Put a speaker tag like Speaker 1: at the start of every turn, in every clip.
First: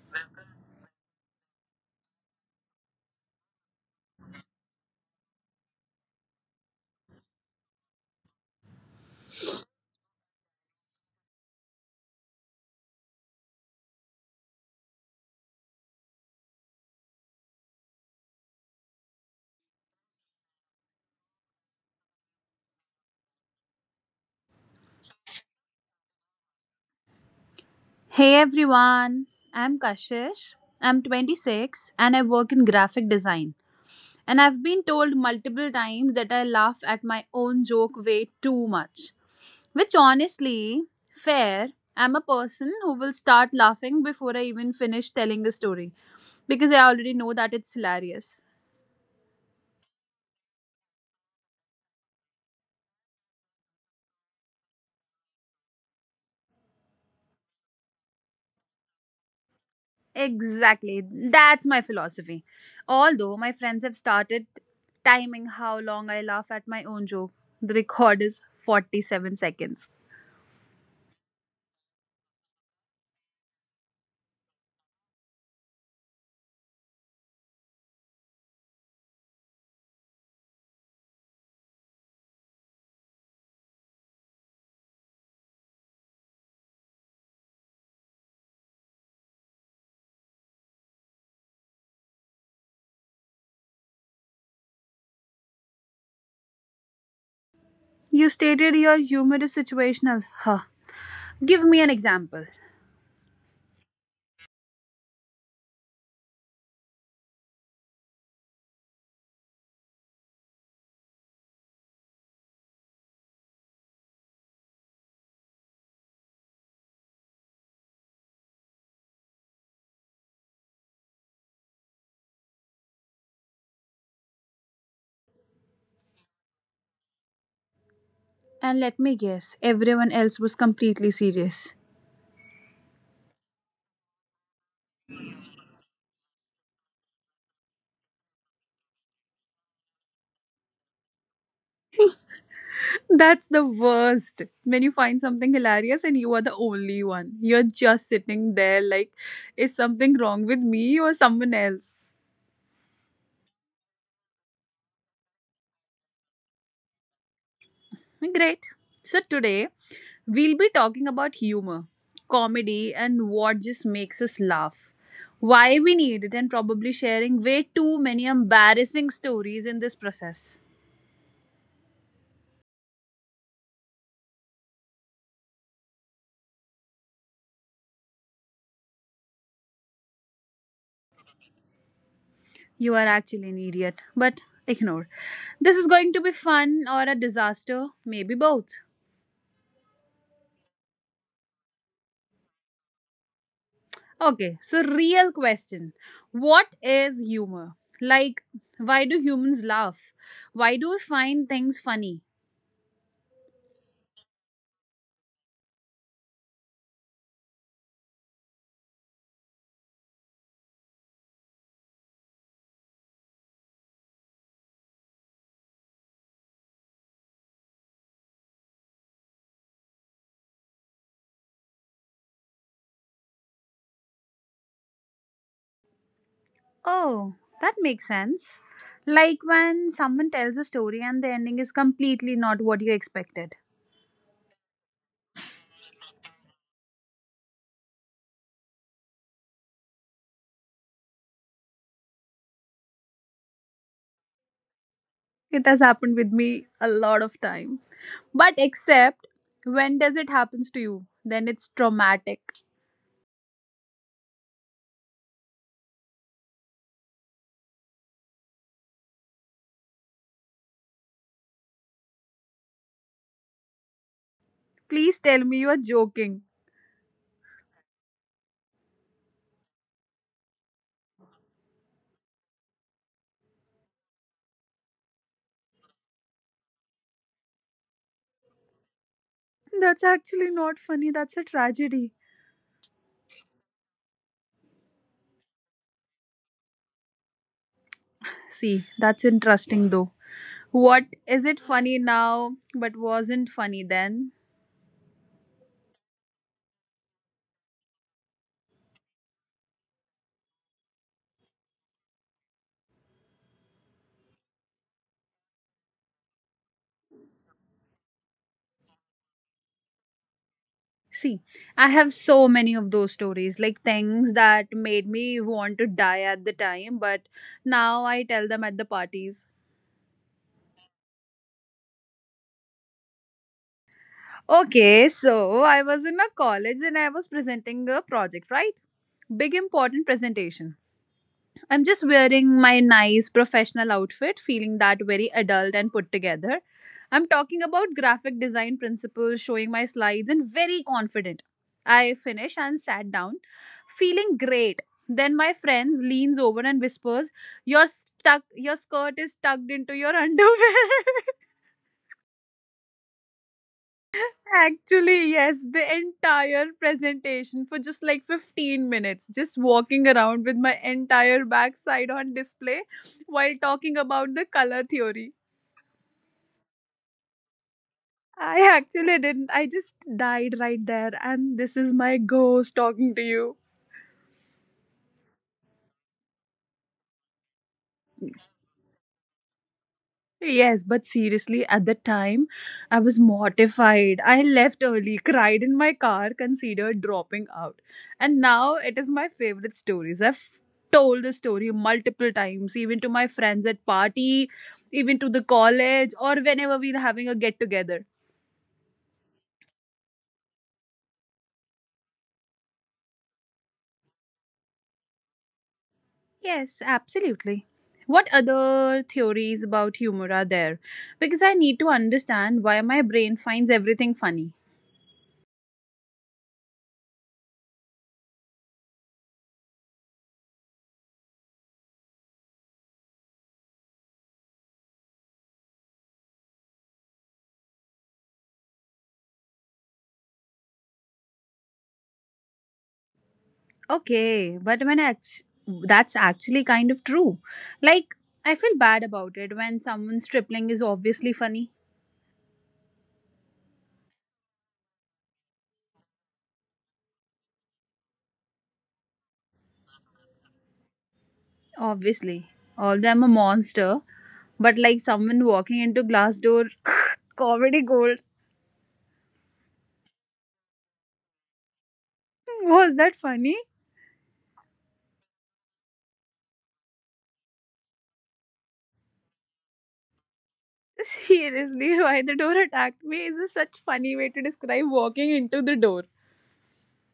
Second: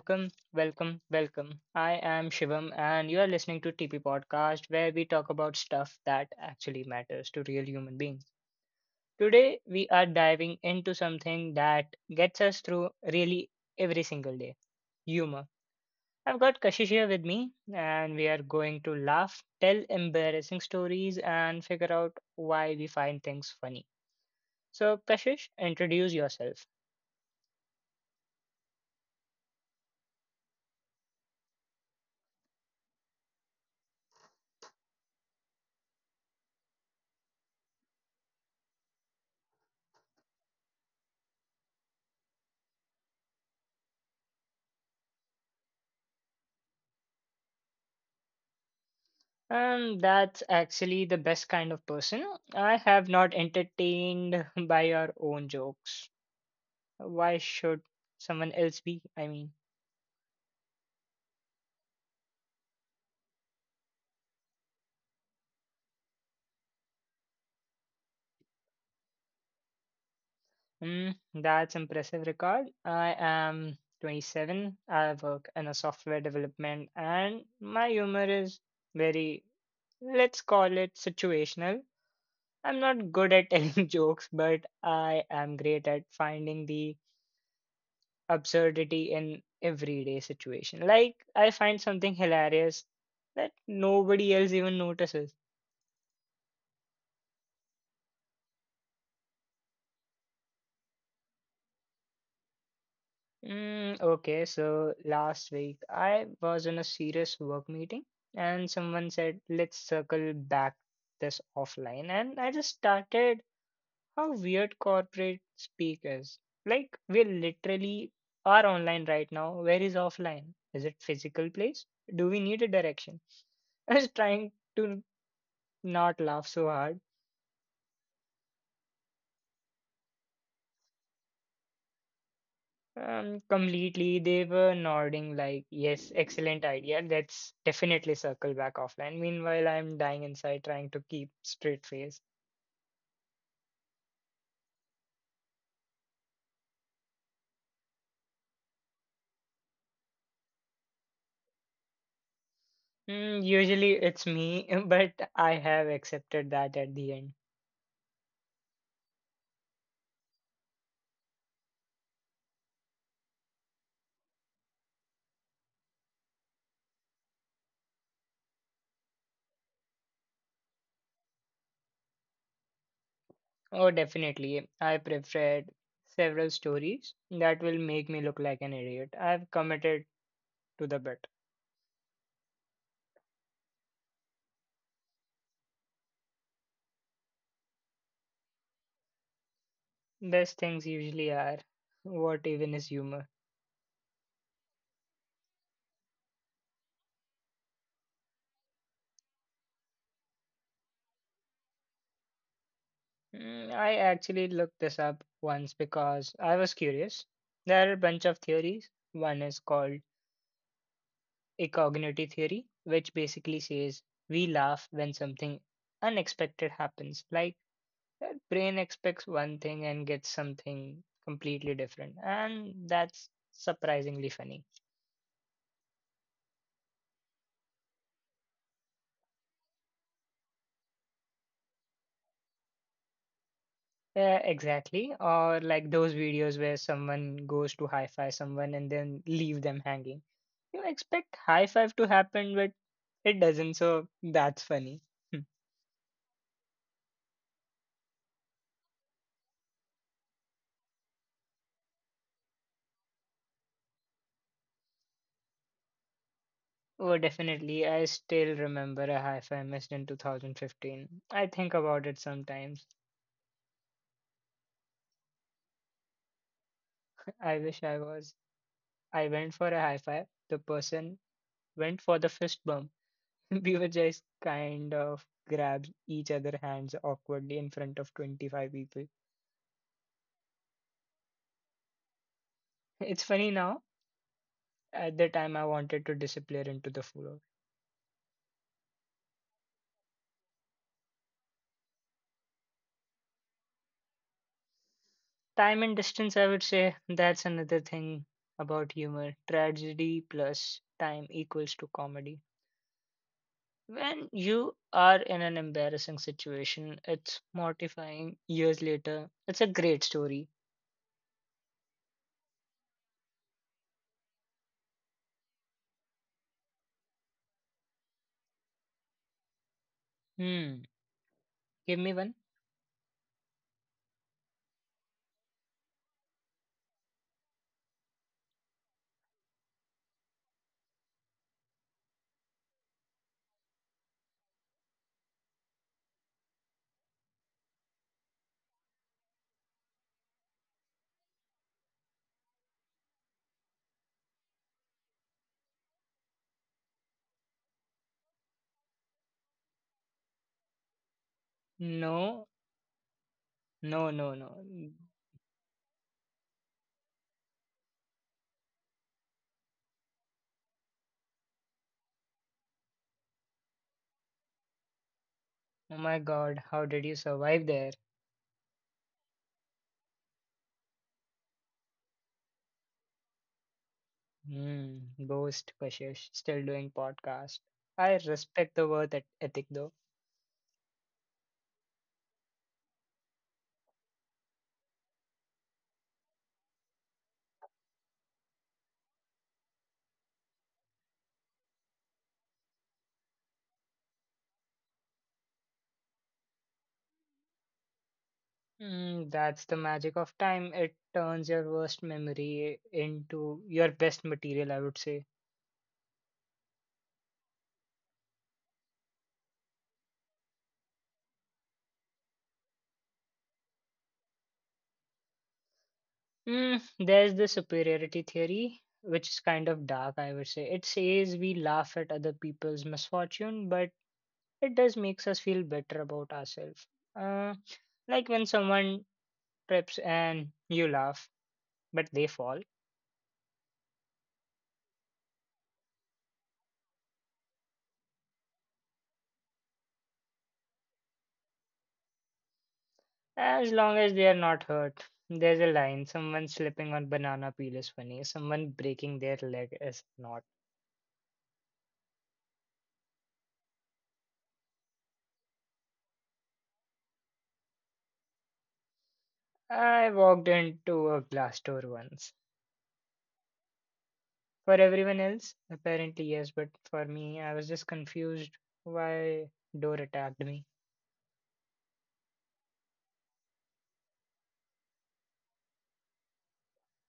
Speaker 1: Welcome, welcome, welcome. I am Shivam, and you are listening to TP Podcast, where we talk about stuff that actually matters to real human beings. Today, we are diving into something that gets us through really every single day humor. I've got Kashish here with me, and we are going to laugh, tell embarrassing stories, and figure out why we find things funny. So, Kashish, introduce yourself.
Speaker 2: Hey everyone, I'm Kashish. I'm 26 and I work in graphic design. And I've been told multiple times that I laugh at my own joke way too much. Which honestly, fair, I'm a person who will start laughing before I even finish telling the story because I already know that it's hilarious.
Speaker 1: That's actually the best kind of person. I have not entertained by your own jokes. Why should someone else be? I mean,
Speaker 2: Exactly. That's my philosophy. Although my friends have started timing how long I laugh at my own joke. The record is 47 seconds.
Speaker 1: mm, that's impressive record. I am 27. I work in a software development and my humor is very, let's call it situational. I'm not good at telling jokes, but I am great at finding the absurdity in everyday situation. Like I find something hilarious that nobody else even notices.
Speaker 2: You stated your humor is situational. Huh. Give me an example.
Speaker 1: Okay, so last week I was in a serious work meeting and someone said, let's circle back this offline. And I just started how weird corporate speak is. Like we literally are online right now. Where is offline? Is it physical place? Do we need a direction? I was trying to not laugh so hard.
Speaker 2: And let me guess, everyone else was completely serious.
Speaker 1: Completely. They were nodding like, yes, excellent idea. Let's definitely circle back offline. Meanwhile, I'm dying inside trying to keep straight face.
Speaker 2: That's the worst. When you find something hilarious and you are the only one, you're just sitting there like, is something wrong with me or someone else?
Speaker 1: Hmm, usually it's me, but I have accepted that at the end.
Speaker 2: Great. So today we'll be talking about humor, comedy, and what just makes us laugh. Why we need it, and probably sharing way too many embarrassing stories in this process.
Speaker 1: Oh, definitely. I preferred several stories that will make me look like an idiot. I've committed to the bit.
Speaker 2: You are actually an idiot, but ignore. This is going to be fun or a disaster, maybe both.
Speaker 1: Best things usually are what even is humor.
Speaker 2: Okay, so real question. What is humor? Like, why do humans laugh? Why do we find things funny?
Speaker 1: I actually looked this up once because I was curious. There are a bunch of theories. One is called ecognity theory, which basically says we laugh when something unexpected happens. Like the brain expects one thing and gets something completely different. And that's surprisingly funny.
Speaker 2: Oh, that makes sense. Like when someone tells a story and the ending is completely not what you expected.
Speaker 1: Yeah, exactly. Or like those videos where someone goes to high five someone and then leave them hanging. You expect high five to happen, but it doesn't, so that's funny. Hmm.
Speaker 2: It has happened with me a lot of time. But except when does it happens to you? Then it's traumatic.
Speaker 1: Oh, definitely. I still remember a high five missed in 2015. I think about it sometimes.
Speaker 2: Please tell me you are joking.
Speaker 1: I wish I was. I went for a high five. The person went for the fist bump. We were just kind of grabbed each other hands awkwardly in front of 25 people.
Speaker 2: That's actually not funny. That's a tragedy.
Speaker 1: It's funny now. At the time, I wanted to disappear into the floor.
Speaker 2: See, that's interesting though. What is it funny now but wasn't funny then?
Speaker 1: Time and distance, I would say that's another thing about humor. Tragedy plus time equals to comedy. When you are in an embarrassing situation, it's mortifying years later. It's a great story.
Speaker 2: See, I have so many of those stories, like things that made me want to die at the time, but now I tell them at the parties.
Speaker 1: Hmm, give me one.
Speaker 2: Okay, so I was in a college and I was presenting a project, right? Big important presentation. I'm just wearing my nice professional outfit, feeling that very adult and put together. I'm talking about graphic design principles, showing my slides, and very confident. I finish and sat down, feeling great. Then my friends leans over and whispers, "Your stuck, your skirt is tucked into your underwear."
Speaker 1: No, no, no, no.
Speaker 2: Actually, yes, the entire presentation for just like 15 minutes, just walking around with my entire backside on display while talking about the color theory.
Speaker 1: Oh my god, how did you survive there?
Speaker 2: I actually didn't. I just died right there, and this is my ghost talking to you.
Speaker 1: Hmm, ghost Kashish, still doing podcast. I respect the ethic though.
Speaker 2: Yes, but seriously, at the time, I was mortified. I left early, cried in my car, considered dropping out. And now it is my favorite stories. I've told the story multiple times, even to my friends at party, even to the college, or whenever we're having a get together.
Speaker 1: That's the magic of time. It turns your worst memory into your best material, I would say.
Speaker 2: Yes, absolutely. What other theories about humor are there? Because I need to understand why my brain finds everything funny.
Speaker 1: There's the superiority theory, which is kind of dark, I would say. It says we laugh at other people's misfortune, but it does makes us feel better about ourselves. Uh, like when someone trips and you laugh, but they fall.
Speaker 2: Okay, but when I act- that's actually kind of true. Like, I feel bad about it when someone's tripling is obviously funny.
Speaker 1: As long as they are not hurt. There's a line, someone slipping on banana peel is funny, someone breaking their leg is not.
Speaker 2: Obviously. Although I'm a monster, but like someone walking into glass door, comedy gold.
Speaker 1: I walked into a glass door once.
Speaker 2: Was that funny?
Speaker 1: For everyone else, apparently yes, but for me, I was just confused why door attacked me.
Speaker 2: Seriously, why the door attacked me is a such funny way to describe walking into the door.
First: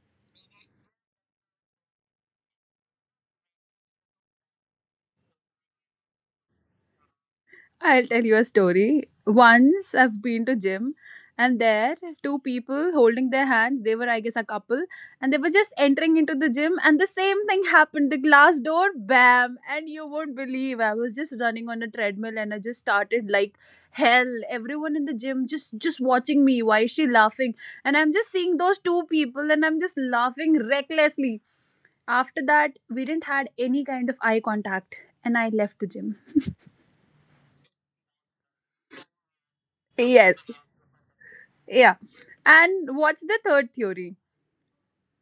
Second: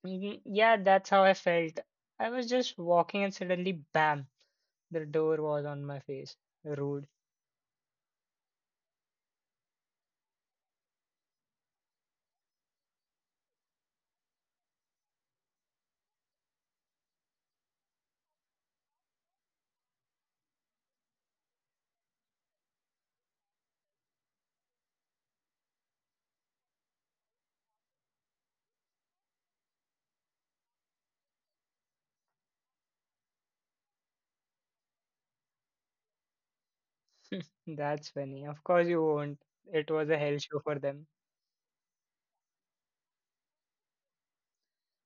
Speaker 1: Mhm. Yeah, that's how I felt. I was just walking and suddenly, bam, the door was on my face. Rude.
Speaker 2: I'll tell you a story. Once I've been to gym and there two people holding their hand, they were I guess a couple and they were just entering into the gym and the same thing happened. The glass door bam and you won't believe I was just running on a treadmill and I just started like hell. Everyone in the gym just watching me. Why is she laughing? And I'm just seeing those two people and I'm just laughing recklessly. After that, we didn't had any kind of eye contact and I left the gym.
Speaker 1: That's funny. Of course you won't. It was a
Speaker 2: Yes.
Speaker 1: hell show for them.
Speaker 2: Yeah. And what's the third theory?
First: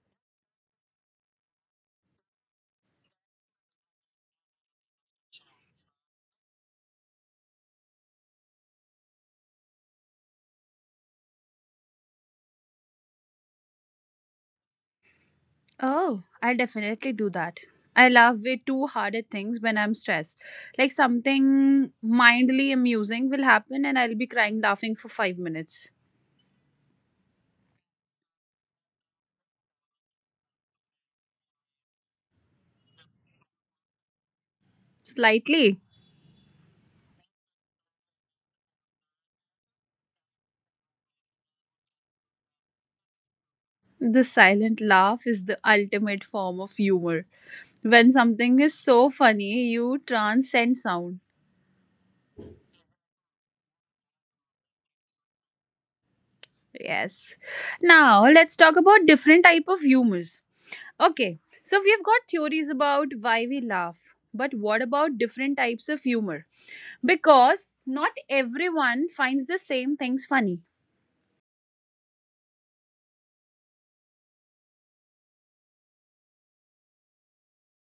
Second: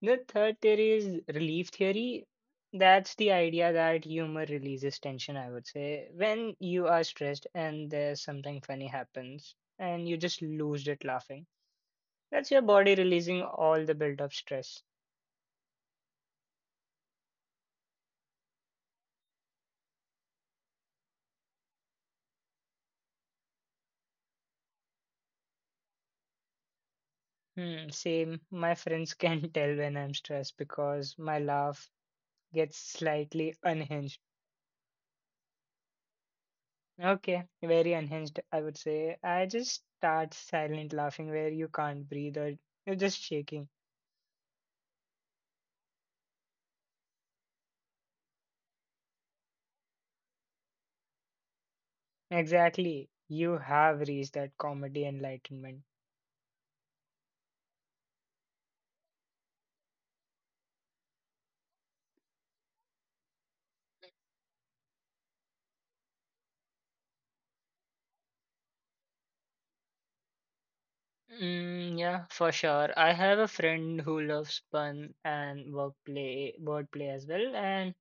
Speaker 1: The third theory is relief theory. That's the idea that humor releases tension, I would say. When you are stressed and there's something funny happens and you just lose it laughing, that's your body releasing all the built up stress.
Speaker 2: Oh, I'll definitely do that. I love way too hard at things when I'm stressed. Like something mindly amusing will happen and I'll be crying laughing for 5 minutes.
Speaker 1: Hmm, same. My friends can tell when I'm stressed because my laugh gets slightly unhinged.
Speaker 2: Slightly.
Speaker 1: Okay, very unhinged, I would say. I just start silent laughing where you can't breathe or you're just shaking.
Speaker 2: The silent laugh is the ultimate form of humor. When something is so funny, you transcend sound.
Speaker 1: Exactly. You have reached that comedy enlightenment.
Speaker 2: Yes. Now, let's talk about different type of humors. Okay, so we've got theories about why we laugh, but what about different types of humor? Because not everyone finds the same things funny.
Speaker 1: Yeah, for sure. I have a friend who loves pun and wordplay, wordplay as well, and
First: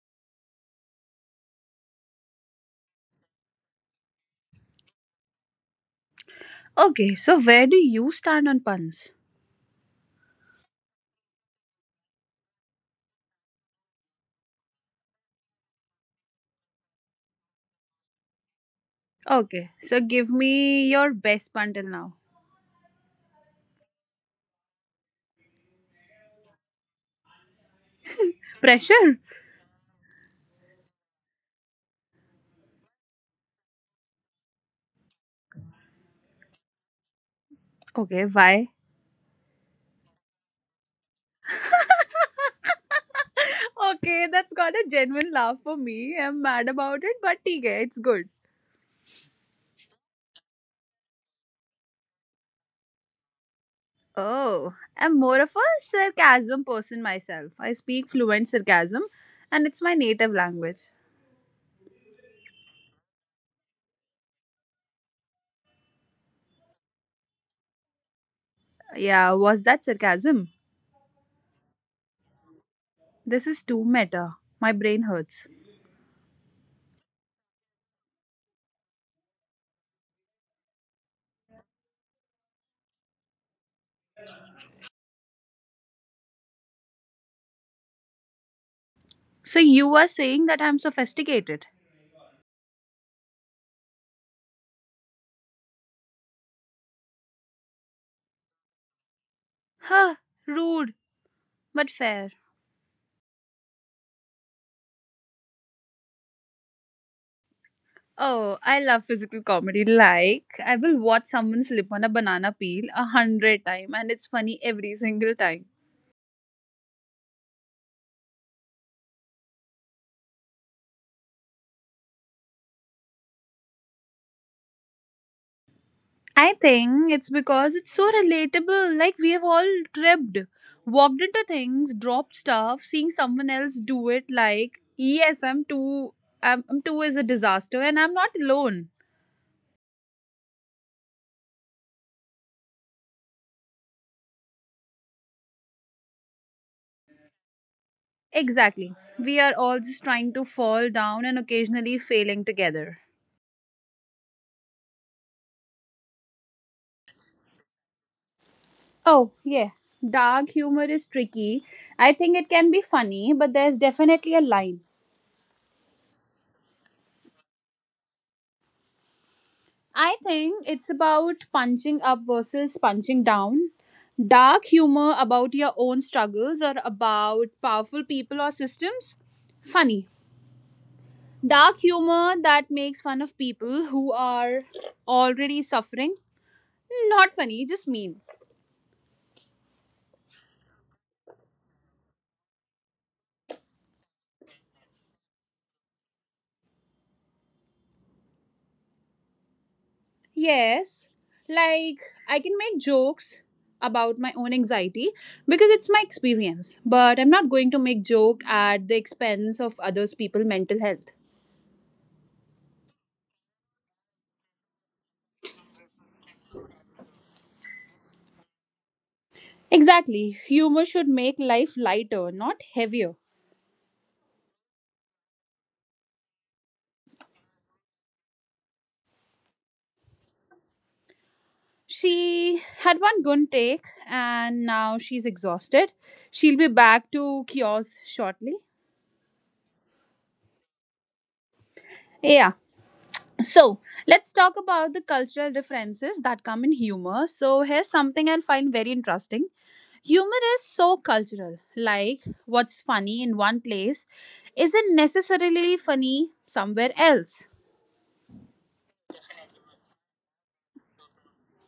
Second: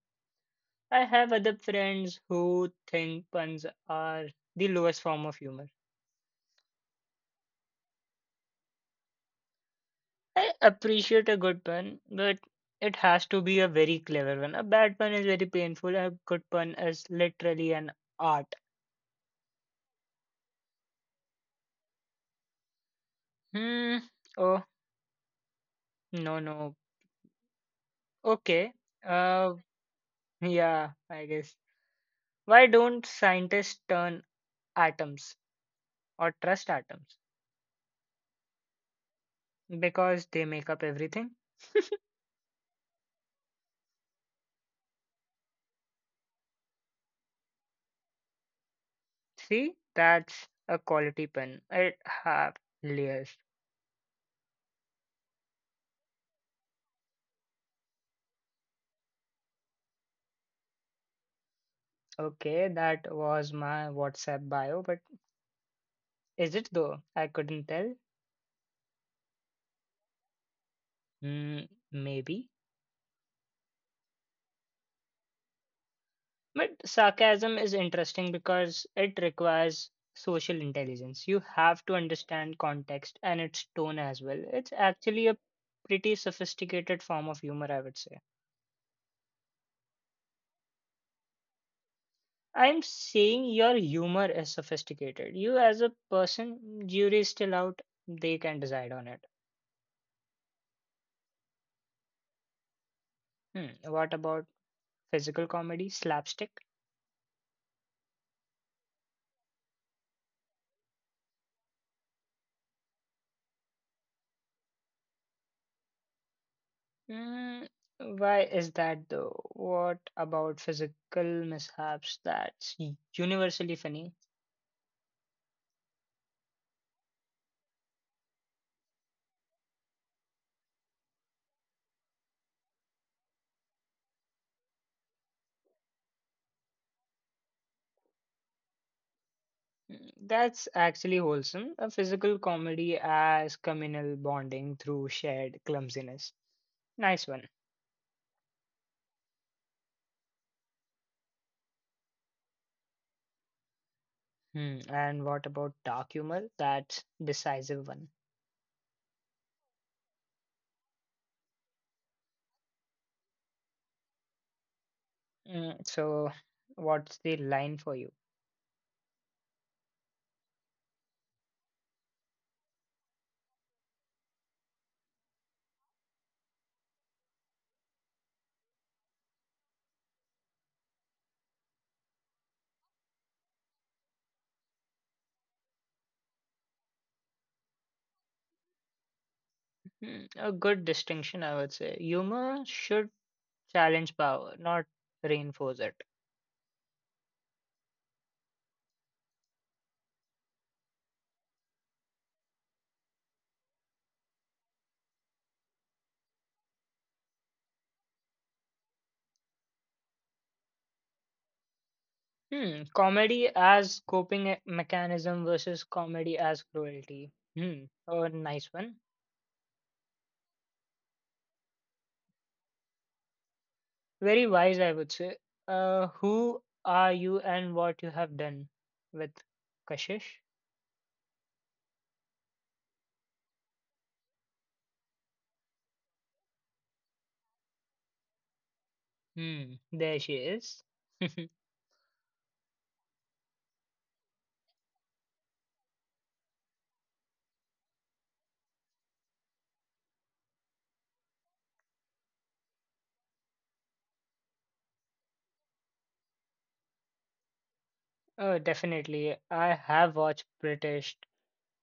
Speaker 1: I have other friends who think puns are the lowest form of humor.
Speaker 2: Okay, so where do you stand on puns?
Speaker 1: I appreciate a good pun, but it has to be a very clever one. A bad pun is very painful. A good pun is literally an art.
Speaker 2: Okay, so give me your best pun till now.
Speaker 1: Hmm. Oh, no, no. Okay.
Speaker 2: Pressure?
Speaker 1: Uh, yeah, I guess. Why don't scientists turn atoms or trust atoms?
Speaker 2: Okay, why?
Speaker 1: Because they make up everything.
Speaker 2: Okay, that's got a genuine laugh for me. I'm mad about it, but okay, it's good.
Speaker 1: See, that's a quality pen. It have layers.
Speaker 2: Oh, I'm more of a sarcasm person myself. I speak fluent sarcasm and it's my native language.
Speaker 1: Okay, that was my WhatsApp bio, but is it though? I couldn't tell.
Speaker 2: Yeah, was that sarcasm?
Speaker 1: Mm, maybe.
Speaker 2: This is too meta. My brain hurts.
Speaker 1: But sarcasm is interesting because it requires social intelligence. You have to understand context and its tone as well. It's actually a pretty sophisticated form of humor, I would say.
Speaker 2: So you are saying that I'm sophisticated?
Speaker 1: I'm saying your humor is sophisticated. You, as a person, jury is still out. They can decide on it.
Speaker 2: Huh, rude, but fair.
Speaker 1: Hmm. What about physical comedy, slapstick?
Speaker 2: Oh, I love physical comedy. Like, I will watch someone slip on a banana peel 100 times and it's funny every single time.
Speaker 1: Hmm. Why is that though? What about physical mishaps that's universally funny?
Speaker 2: I think it's because it's so relatable. Like, we have all tripped, walked into things, dropped stuff, seeing someone else do it. Like, yes, I'm too, I'm too is a disaster and I'm not alone.
Speaker 1: Hmm, that's actually wholesome. A physical comedy as communal bonding through shared clumsiness. Nice one.
Speaker 2: Exactly. We are all just trying to fall down and occasionally failing together.
Speaker 1: Hmm. And what about dark humor? That's decisive one.
Speaker 2: Oh, yeah. Dark humor is tricky. I think it can be funny, but there's definitely a line.
Speaker 1: So, what's the line for you?
Speaker 2: I think it's about punching up versus punching down. Dark humor about your own struggles or about powerful people or systems. Funny. Dark humor that makes fun of people who are already suffering. Not funny, just mean.
Speaker 1: Hmm, a good distinction, I would say. Humor should challenge power, not reinforce it.
Speaker 2: Yes, like I can make jokes about my own anxiety because it's my experience, but I'm not going to make joke at the expense of others people mental health.
Speaker 1: Hmm, comedy as coping mechanism versus comedy as cruelty. Hmm, a nice one.
Speaker 2: Exactly. Humor should make life lighter, not heavier.
Speaker 1: Very wise, I would say. Who are you and what you have done with Kashish?
Speaker 2: She had one good take and now she's exhausted. She'll be back to kiosks shortly.
Speaker 1: Hmm, there she is.
Speaker 2: Yeah. So let's talk about the cultural differences that come in humor. So here's something I find very interesting. Humor is so cultural. Like, what's funny in one place isn't necessarily funny somewhere else.
Speaker 1: Oh, definitely. I have watched British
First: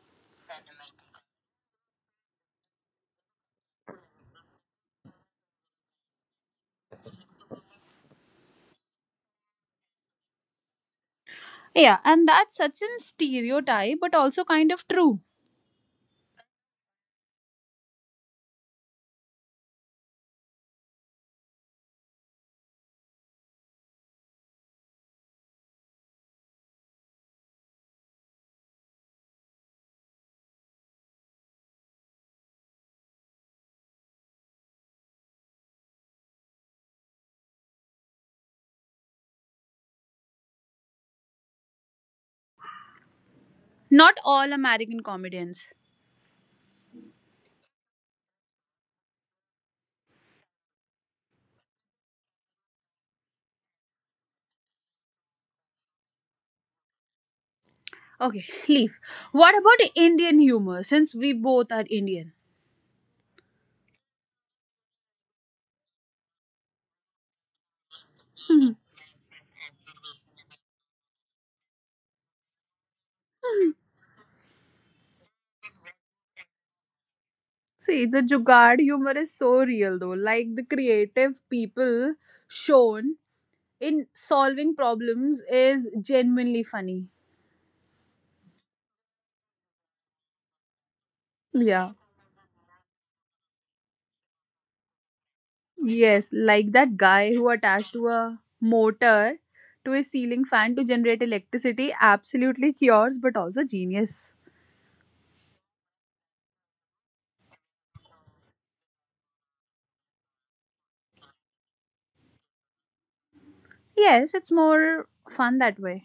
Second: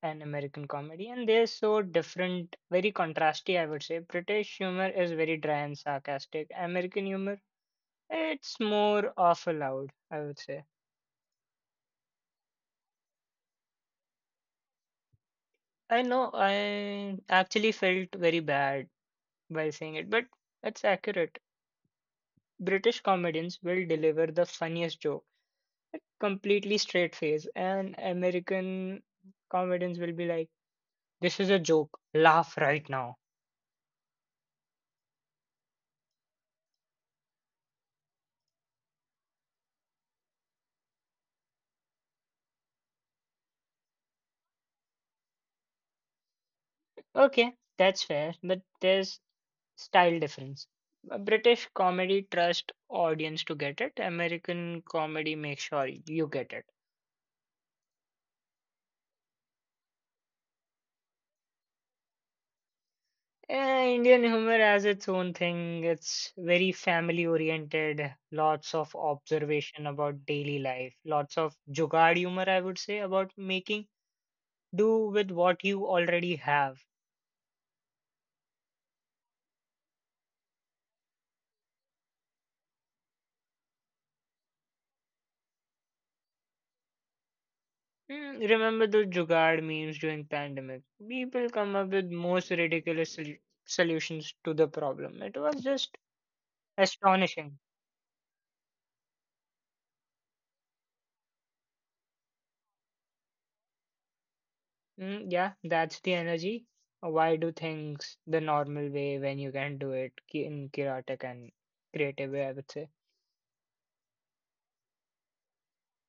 Speaker 1: an American comedy, and they're so different, very contrasty, I would say. British humor is very dry and sarcastic. American humor, it's more awful loud, I would say.
Speaker 2: Yeah, and that's such a stereotype, but also kind of true.
Speaker 1: I know I actually felt very bad while saying it, but it's accurate. British comedians will deliver the funniest joke, a completely straight face, and American comedians will be like, this is a joke, laugh right now.
Speaker 2: Not all American comedians.
Speaker 1: Okay, that's fair, but there's style difference. A British comedy trust audience to get it. American comedy make sure you get it.
Speaker 2: Okay, leave. What about Indian humor, since we both are Indian?
Speaker 1: Indian humor has its own thing. It's very family oriented.
Speaker 2: Hmm.
Speaker 1: Lots of observation about daily life. Lots of jugaad humor, I would say, about making do with what you already have.
Speaker 2: See, the Jugaad humor is so real though. Like the creative people shown in solving problems is genuinely funny.
Speaker 1: Hmm. Remember the jugaad memes during pandemic? People come up
Speaker 2: Yeah.
Speaker 1: with most ridiculous solutions to the problem. It was just
Speaker 2: Yes, like that guy who
Speaker 1: astonishing.
Speaker 2: attached to a motor to a ceiling fan to generate electricity. Absolutely cures, but also genius.
Speaker 1: Yeah, that's the energy. Why do things the normal way when you can do it in chaotic and creative way? I would say.
Speaker 2: Yes, it's more fun that way.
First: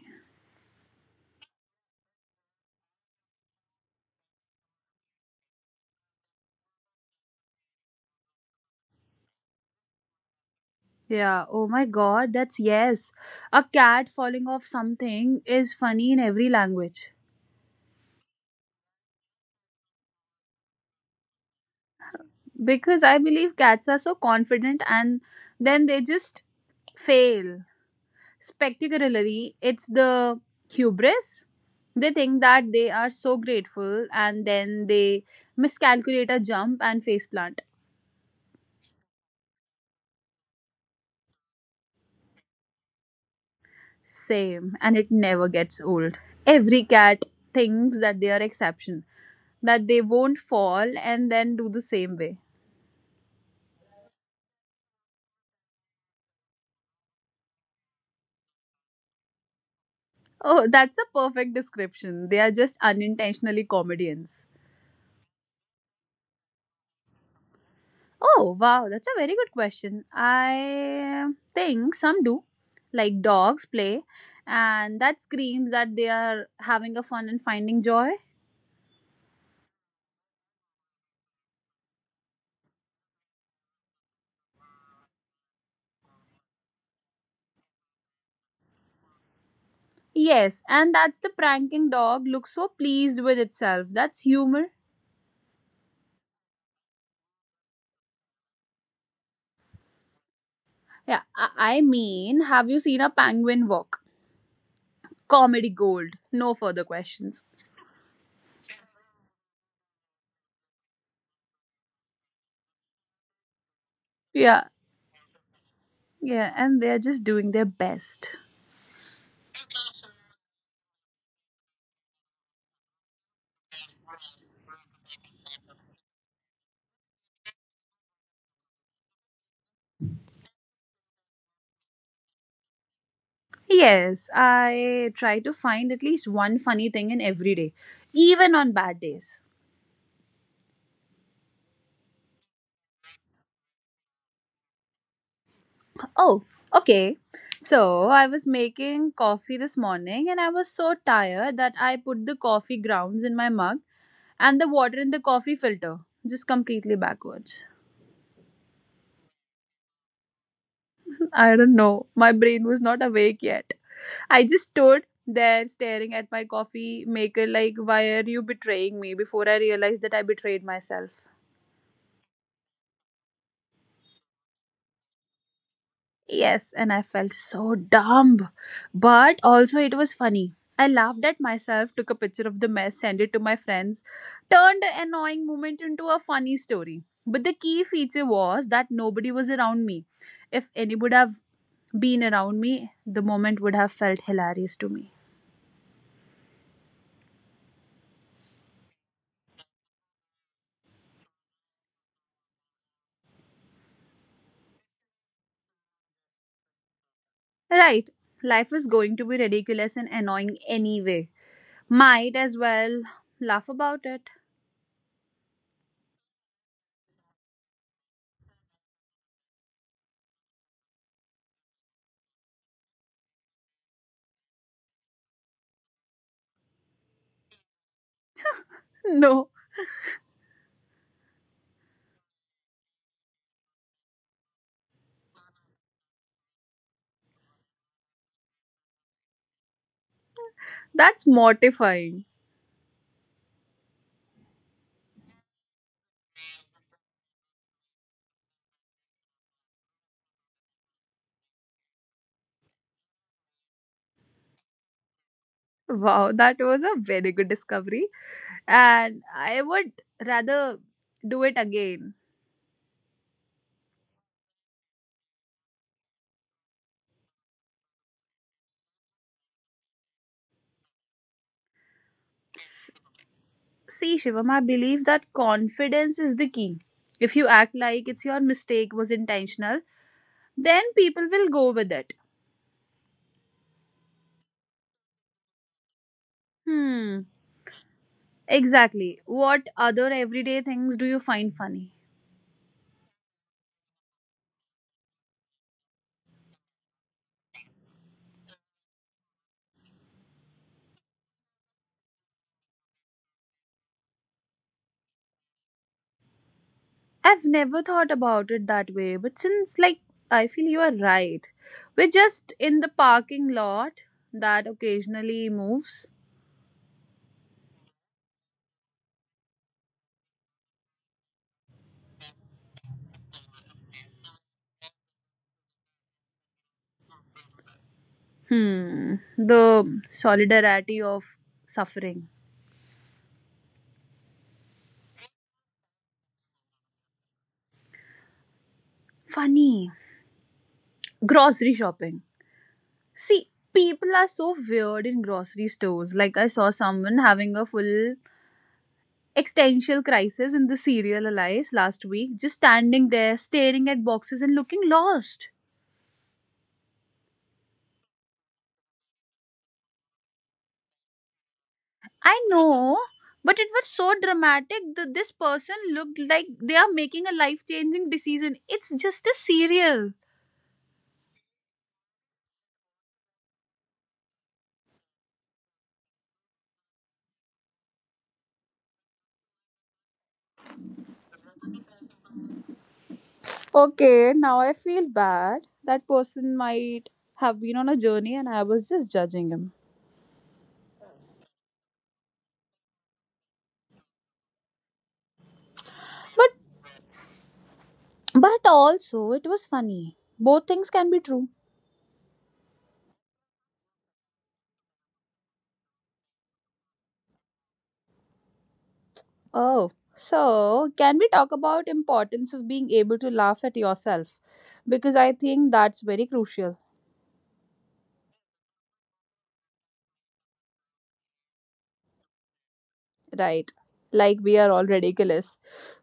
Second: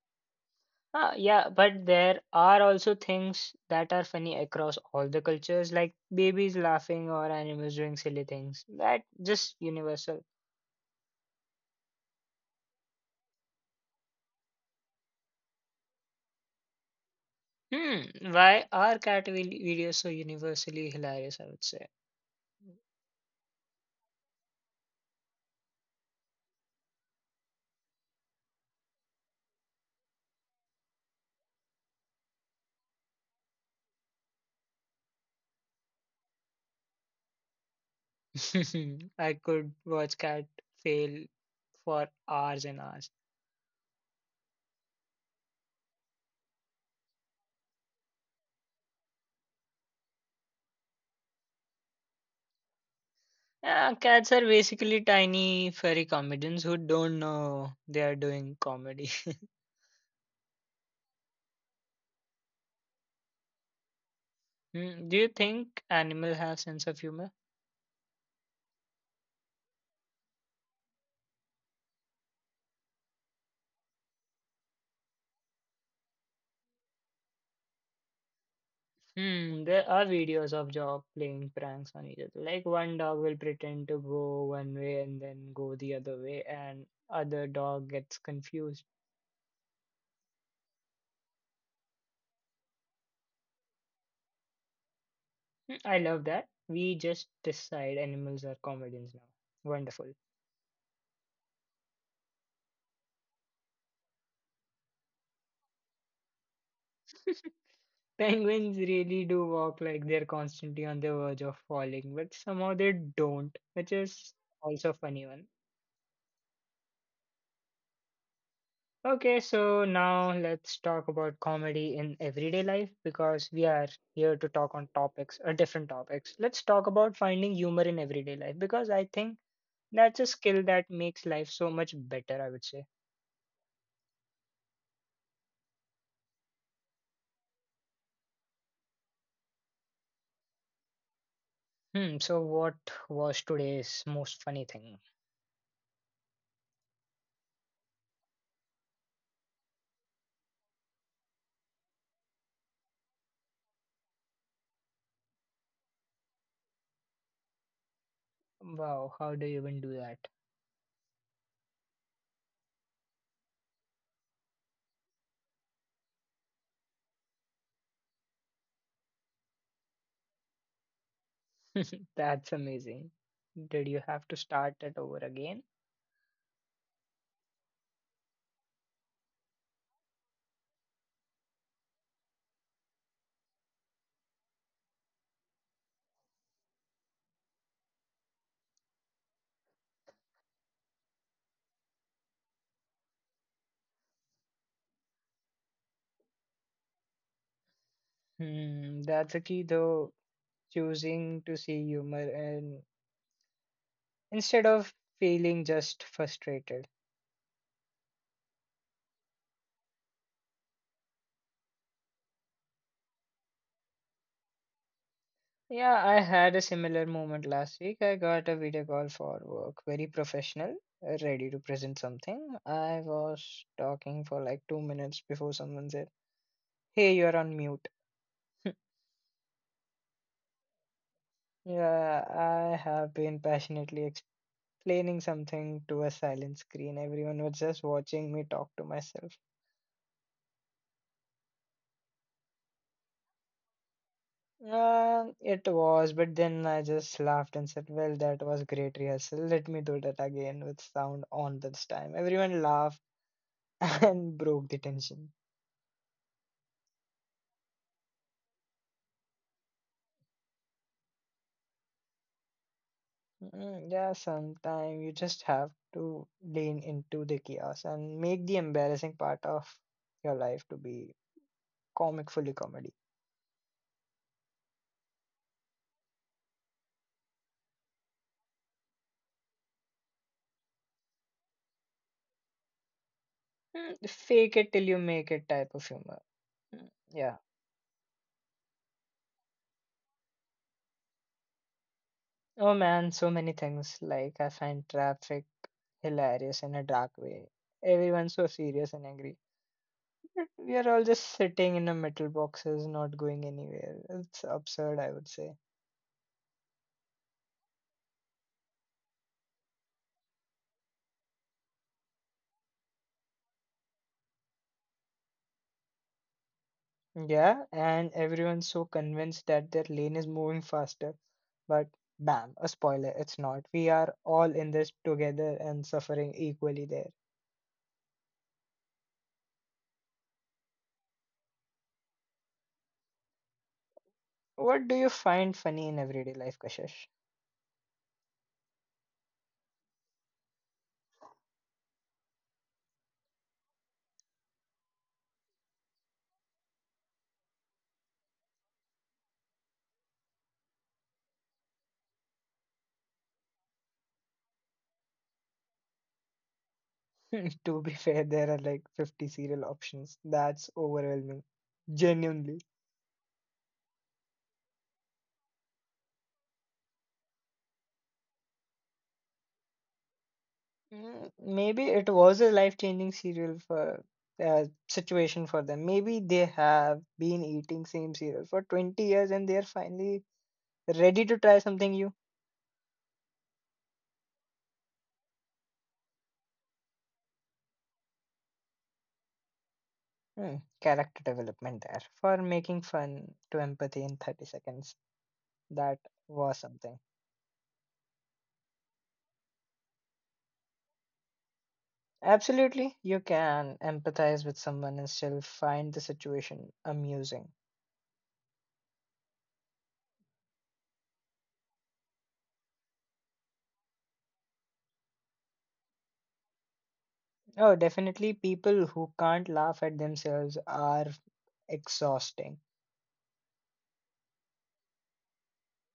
Speaker 1: Ah, yeah, but there are also things that are funny across all the cultures, like babies laughing or animals doing silly things. That just universal.
Speaker 2: Yeah, oh my god, that's yes. A cat falling off something is funny in every language.
Speaker 1: Hmm, why are cat videos so universally hilarious? I would say.
Speaker 2: Because I believe cats are so confident and then they just fail. Spectacularly, it's the hubris. They think that they are so grateful and then they miscalculate a jump and face plant.
Speaker 1: I could watch cat fail for hours and hours.
Speaker 2: Same, and it never gets old. Every cat thinks that they are exception, that they won't fall and then do the same way.
Speaker 1: Yeah, cats are basically tiny furry comedians who don't know they are doing comedy.
Speaker 2: Oh, that's a perfect description. They are just unintentionally comedians.
Speaker 1: Hmm, do you think animals have sense of humor?
Speaker 2: Oh, wow, that's a very good question. I think some do. Like dogs play, and that screams that they are having a fun and finding joy.
Speaker 1: Hmm, there are videos of Jaw playing pranks on each other. Like one dog will pretend to go one way and then go the other way, and other dog gets confused.
Speaker 2: Yes, and that's the pranking dog looks so pleased with itself. That's humor.
Speaker 1: I love that. We just decide animals are comedians now. Wonderful.
Speaker 2: Yeah, I mean, have you seen a penguin walk? Comedy gold. No further questions.
Speaker 1: Penguins really do walk like they're constantly on the verge of falling, but somehow they don't, which is
Speaker 2: Yeah,
Speaker 1: also a funny one.
Speaker 2: yeah, and they're just doing their best.
Speaker 1: Okay, so now let's talk about comedy in everyday life because we are here to talk on topics, different topics. Let's talk about finding humor in everyday life because I think that's a skill that makes life so much better, I would say.
Speaker 2: Yes, I try to find at least one funny thing in every day, even on bad days.
Speaker 1: Hmm, so what was today's most funny thing?
Speaker 2: Oh, okay. So, I was making coffee this morning and I was so tired that I put the coffee grounds in my mug and the water in the coffee filter just completely backwards.
Speaker 1: Wow, how do you even do that?
Speaker 2: I don't know. My brain was not awake yet. I just stood there staring at my coffee maker, like, why are you betraying me? Before I realized that I betrayed myself.
Speaker 1: That's amazing. Did you have to start it over again?
Speaker 2: Yes, and I felt so dumb. But also, it was funny. I laughed at myself, took a picture of the mess, sent it to my friends, turned the annoying moment into a funny story. But the key feature was that nobody was around me. If anybody would have been around me, the moment would have felt hilarious to me.
Speaker 1: Hmm, that's a key though, choosing to see humor and instead of feeling just frustrated.
Speaker 2: Right, life is going to be ridiculous and annoying anyway. Might as well laugh about it.
Speaker 1: Yeah, I had a similar moment last week. I got a video call for work, very professional, ready to present something. I was talking for like 2 minutes before someone said, hey, you're on mute.
Speaker 2: No,
Speaker 1: Yeah, I have been passionately explaining something to a silent screen. Everyone was just watching me talk to myself.
Speaker 2: that's mortifying.
Speaker 1: It was, but then I just laughed and said, well, that was great rehearsal. Let me do that again with sound on this time. Everyone laughed and broke the tension.
Speaker 2: Wow, that was a very good discovery. And I would rather do it again.
Speaker 1: Yeah, sometimes you just have to lean into the chaos and make the embarrassing part of your life to be comic, fully comedy.
Speaker 2: S- See, Shivam, I believe that confidence is the key. If you act like it's your mistake was intentional, then people will go with it.
Speaker 1: Fake it till you make it type of humor. Yeah.
Speaker 2: Hmm. Exactly. What other everyday things do you find funny?
Speaker 1: Oh man, so many things. Like, I find traffic hilarious in a dark way. Everyone's so serious and angry. We are all just sitting in the metal boxes, not going anywhere. It's absurd, I would say.
Speaker 2: I've never thought about it that way, but since, like, I feel you are right. We're just in the parking lot that occasionally moves.
Speaker 1: Yeah, and everyone's so convinced that their lane is moving faster. But bam, a spoiler, it's not. We are all in this together and suffering equally there.
Speaker 2: Hmm. The solidarity of suffering.
Speaker 1: What do you find funny in everyday life, Kashish?
Speaker 2: Funny. Grocery shopping. See, people are so weird in grocery stores. Like, I saw someone having a full existential crisis in the serial Elias last week, just standing there, staring at boxes and looking lost.
Speaker 1: To be fair, there are like 50 serial options. That's overwhelming. Genuinely.
Speaker 2: I know, but it was so dramatic that this person looked like they are making a life changing decision. It's just a serial.
Speaker 1: Maybe it was a life-changing serial for situation for them. Maybe they have been eating same cereal for 20 years and they're finally ready to try something new.
Speaker 2: Okay, now I feel bad. That person might have been on a journey and I was just judging him.
Speaker 1: Hmm, character development there for making fun to empathy in 30 seconds. That
Speaker 2: But
Speaker 1: was something.
Speaker 2: but also it was funny. Both things can be true.
Speaker 1: Absolutely, you can empathize with someone and still find the situation amusing.
Speaker 2: Oh, so can we talk about importance of being able to laugh at yourself? Because I think that's very crucial,
Speaker 1: Oh, definitely people who can't laugh at themselves are exhausting.
Speaker 2: right? Like we are all ridiculous.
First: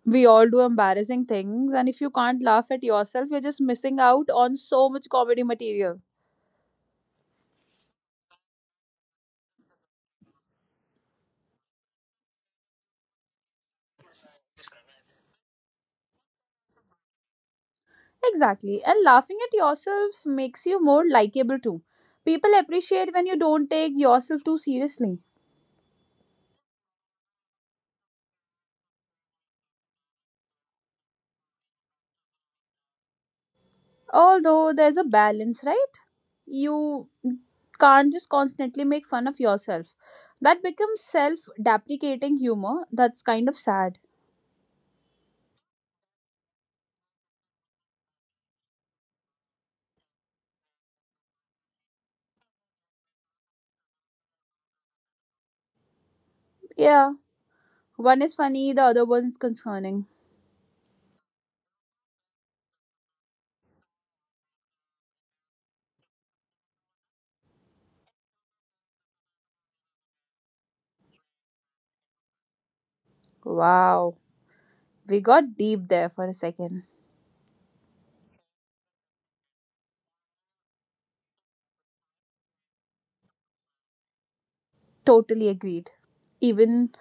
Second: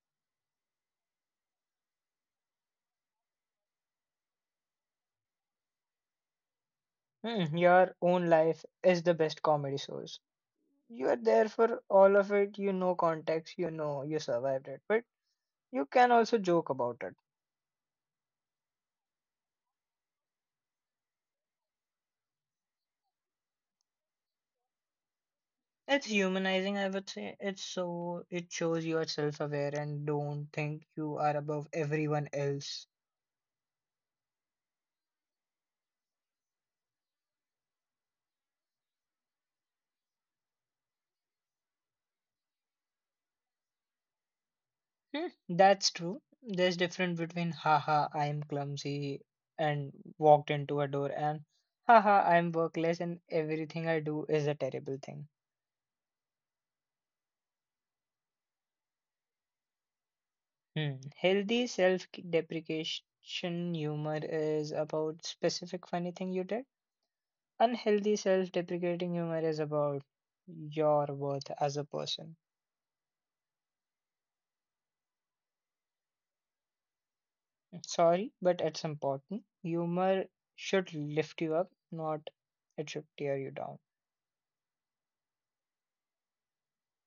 Speaker 2: We all do embarrassing things, and if you can't laugh at yourself, you're just missing out on so much comedy material.
Speaker 1: Hmm, your own life is the best comedy source. You are there for all of it, you know context, you know you survived it, but you can also joke about it.
Speaker 2: Exactly. And laughing at yourself makes you more likable too. People appreciate when you don't take yourself too seriously.
Speaker 1: It's humanizing, I would say. It shows you are self aware and don't think you are above everyone else.
Speaker 2: Although there's a balance, right? You can't just constantly make fun of yourself. That becomes self deprecating humor. That's kind of sad.
Speaker 1: Hmm, that's true. There's difference between haha I'm clumsy and walked into a door and haha I'm workless and everything I do is a terrible thing.
Speaker 2: Yeah, one is funny, the other one is concerning.
Speaker 1: Hmm. Healthy self-deprecation humor is about specific funny thing you did. Unhealthy self-deprecating humor is about your worth as a person.
Speaker 2: Wow, we got deep there for a second.
Speaker 1: Sorry, but it's important. Humor should lift you up, not it should tear you down.
Speaker 2: Totally agreed. Even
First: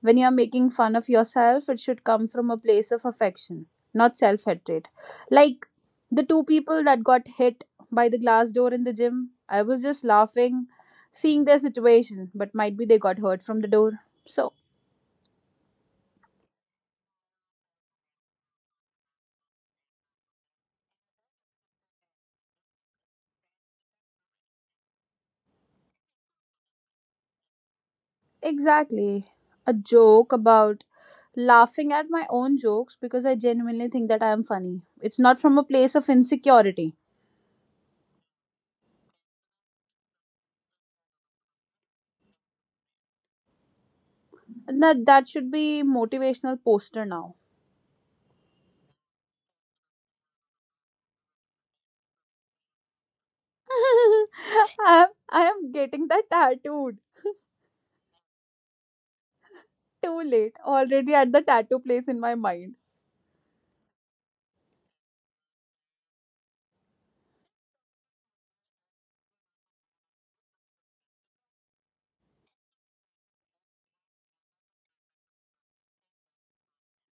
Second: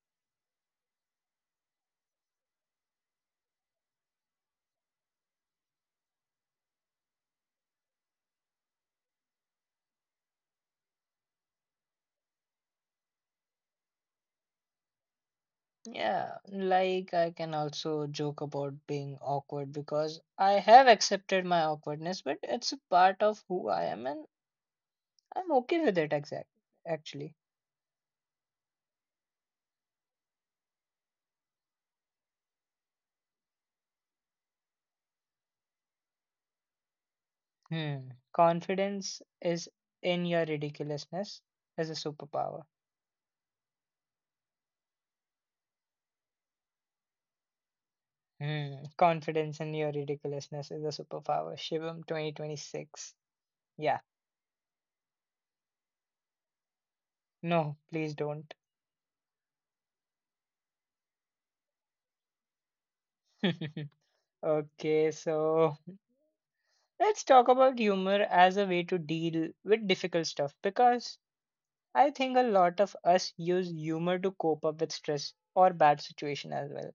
Speaker 2: when you're making fun of yourself, it should come from a place of affection, not self hatred. Like the two people that got hit by the glass door in the gym, I was just laughing, seeing their situation, but might be they got hurt from the door. So,
Speaker 1: Yeah, like I can also joke about being awkward because I have accepted my awkwardness, but it's a part of who I am and I'm okay with it exact actually.
Speaker 2: exactly. A joke about laughing at my own jokes because I genuinely think that I am funny. It's not from a place of insecurity.
Speaker 1: Hmm. Confidence is in your ridiculousness is a superpower.
Speaker 2: That should be motivational poster now.
Speaker 1: Hmm. Confidence in your ridiculousness is a superpower. Shivam 2026. Yeah.
Speaker 2: I am getting that tattooed.
Speaker 1: No, please don't.
Speaker 2: Too late, already at the tattoo place in my mind.
Speaker 1: Okay, so let's talk about humor as a way to deal with difficult stuff because I think a lot of us use humor to cope up with stress or bad situation as well.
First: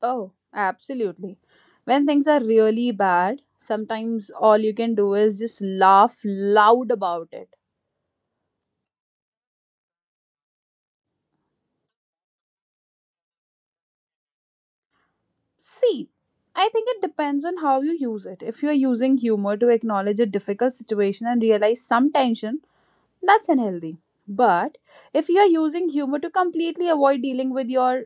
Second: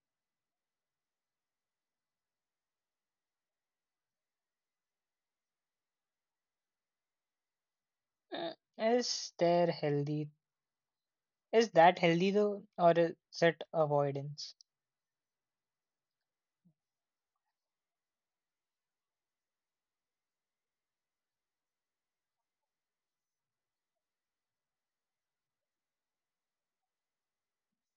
Speaker 2: Oh, absolutely. When things are really bad, sometimes all you can do is just laugh loud about it.
Speaker 1: Mm, Is there healthy? Is that healthy though, or is it avoidance?
Speaker 2: See, I think it depends on how you use it. If you're using humor to acknowledge a difficult situation and realize some tension, that's unhealthy. But if you're using humor to completely avoid dealing with your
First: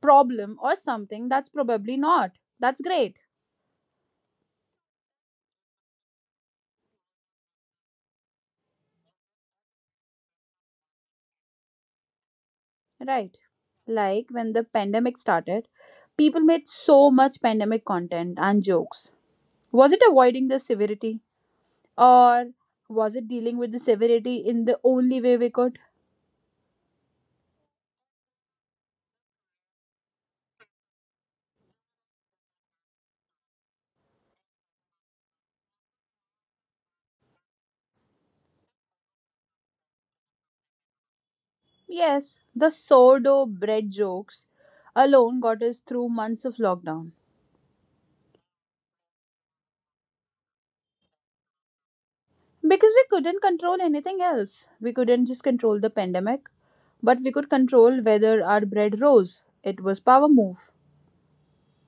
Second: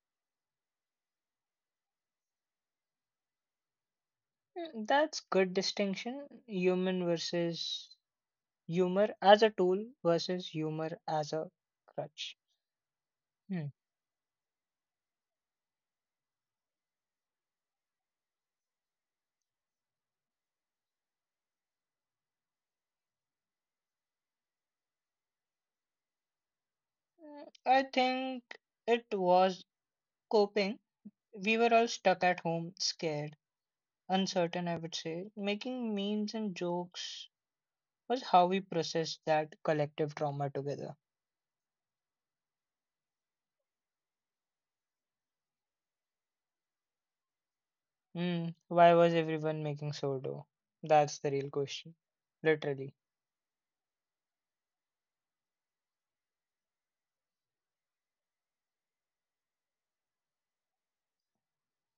Speaker 2: problem or something, that's probably not. That's great.
Speaker 1: That's good distinction. Human versus Humor as a tool versus humor as a crutch.
Speaker 2: Right.
Speaker 1: Hmm.
Speaker 2: Like when the pandemic started, people made so much pandemic content and jokes. Was it avoiding the severity, or was it dealing with the severity in the only way we could?
Speaker 1: I think it was coping. We were all stuck at home, scared, uncertain. I would say making memes and jokes was how we processed that collective trauma together.
Speaker 2: Yes, the sourdough bread jokes alone got us through months of lockdown.
Speaker 1: Why was everyone making sourdough? That's the real question. Literally.
Speaker 2: Because we couldn't control anything else. We couldn't just control the pandemic, but we could control whether our bread rose. It was power move.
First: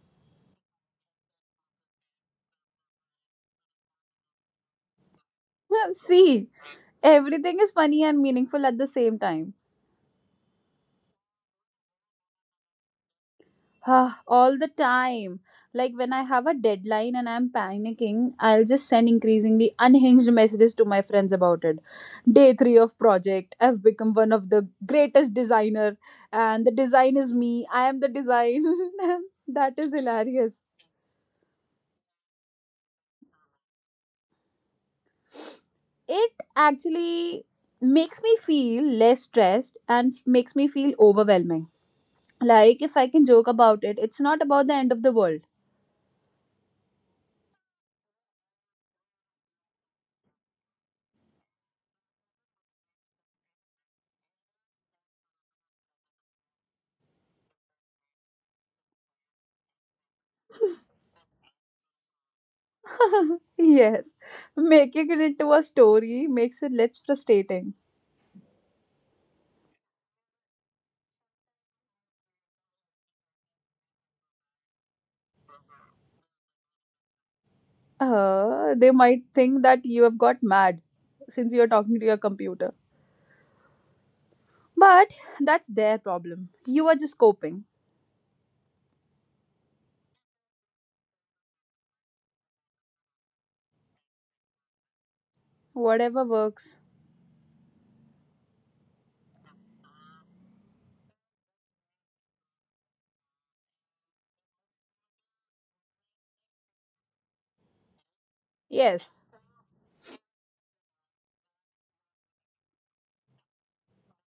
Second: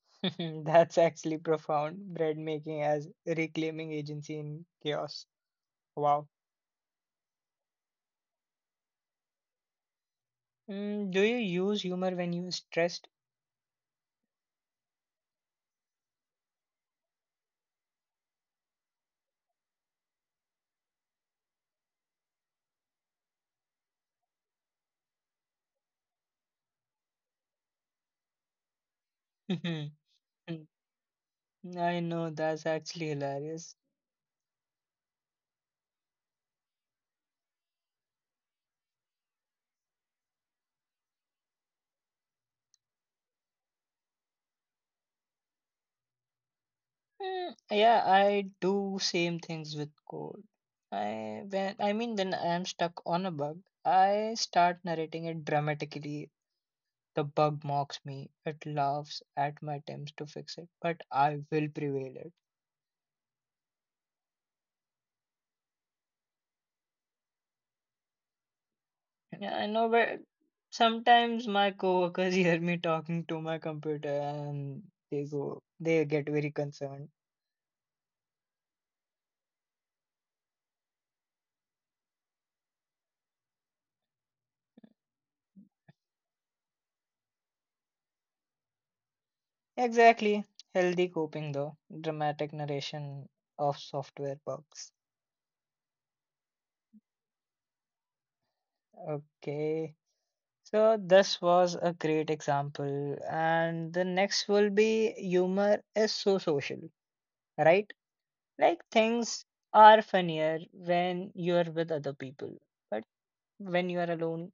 Speaker 1: That's actually profound. Bread making as reclaiming agency in chaos. Wow.
Speaker 2: See, everything is funny and meaningful at the same time.
Speaker 1: Do you use humor when you're stressed?
Speaker 2: Ah, all the time. Like when I have a deadline and I'm panicking, I'll just send increasingly unhinged messages to my friends about it. Day 3 of project, I've become one of the greatest designer and the design is me. I am the design. That is hilarious.
Speaker 1: I know that's actually hilarious.
Speaker 2: It actually makes me feel less stressed and makes me feel overwhelming. Like if I can joke about it, it's not about the end of the world.
Speaker 1: Yeah, I do same things with code. I when I mean When I am stuck on a bug, I start narrating it dramatically. The bug mocks me, it laughs at my attempts to fix it, but I will prevail it.
Speaker 2: Yes, making it into a story makes it less frustrating.
Speaker 1: Yeah, I know, but sometimes my coworkers hear me talking to my computer and they get very concerned.
Speaker 2: They might think that you have got mad since you're talking to your computer. But that's their problem. You are just coping.
Speaker 1: Exactly. Healthy coping, though. Dramatic narration of software bugs.
Speaker 2: Whatever works.
Speaker 1: Okay. So this was a great example, and the next will be humor is so social, right? Like things
Speaker 2: Yes.
Speaker 1: are funnier when you are with other people, but when you are alone,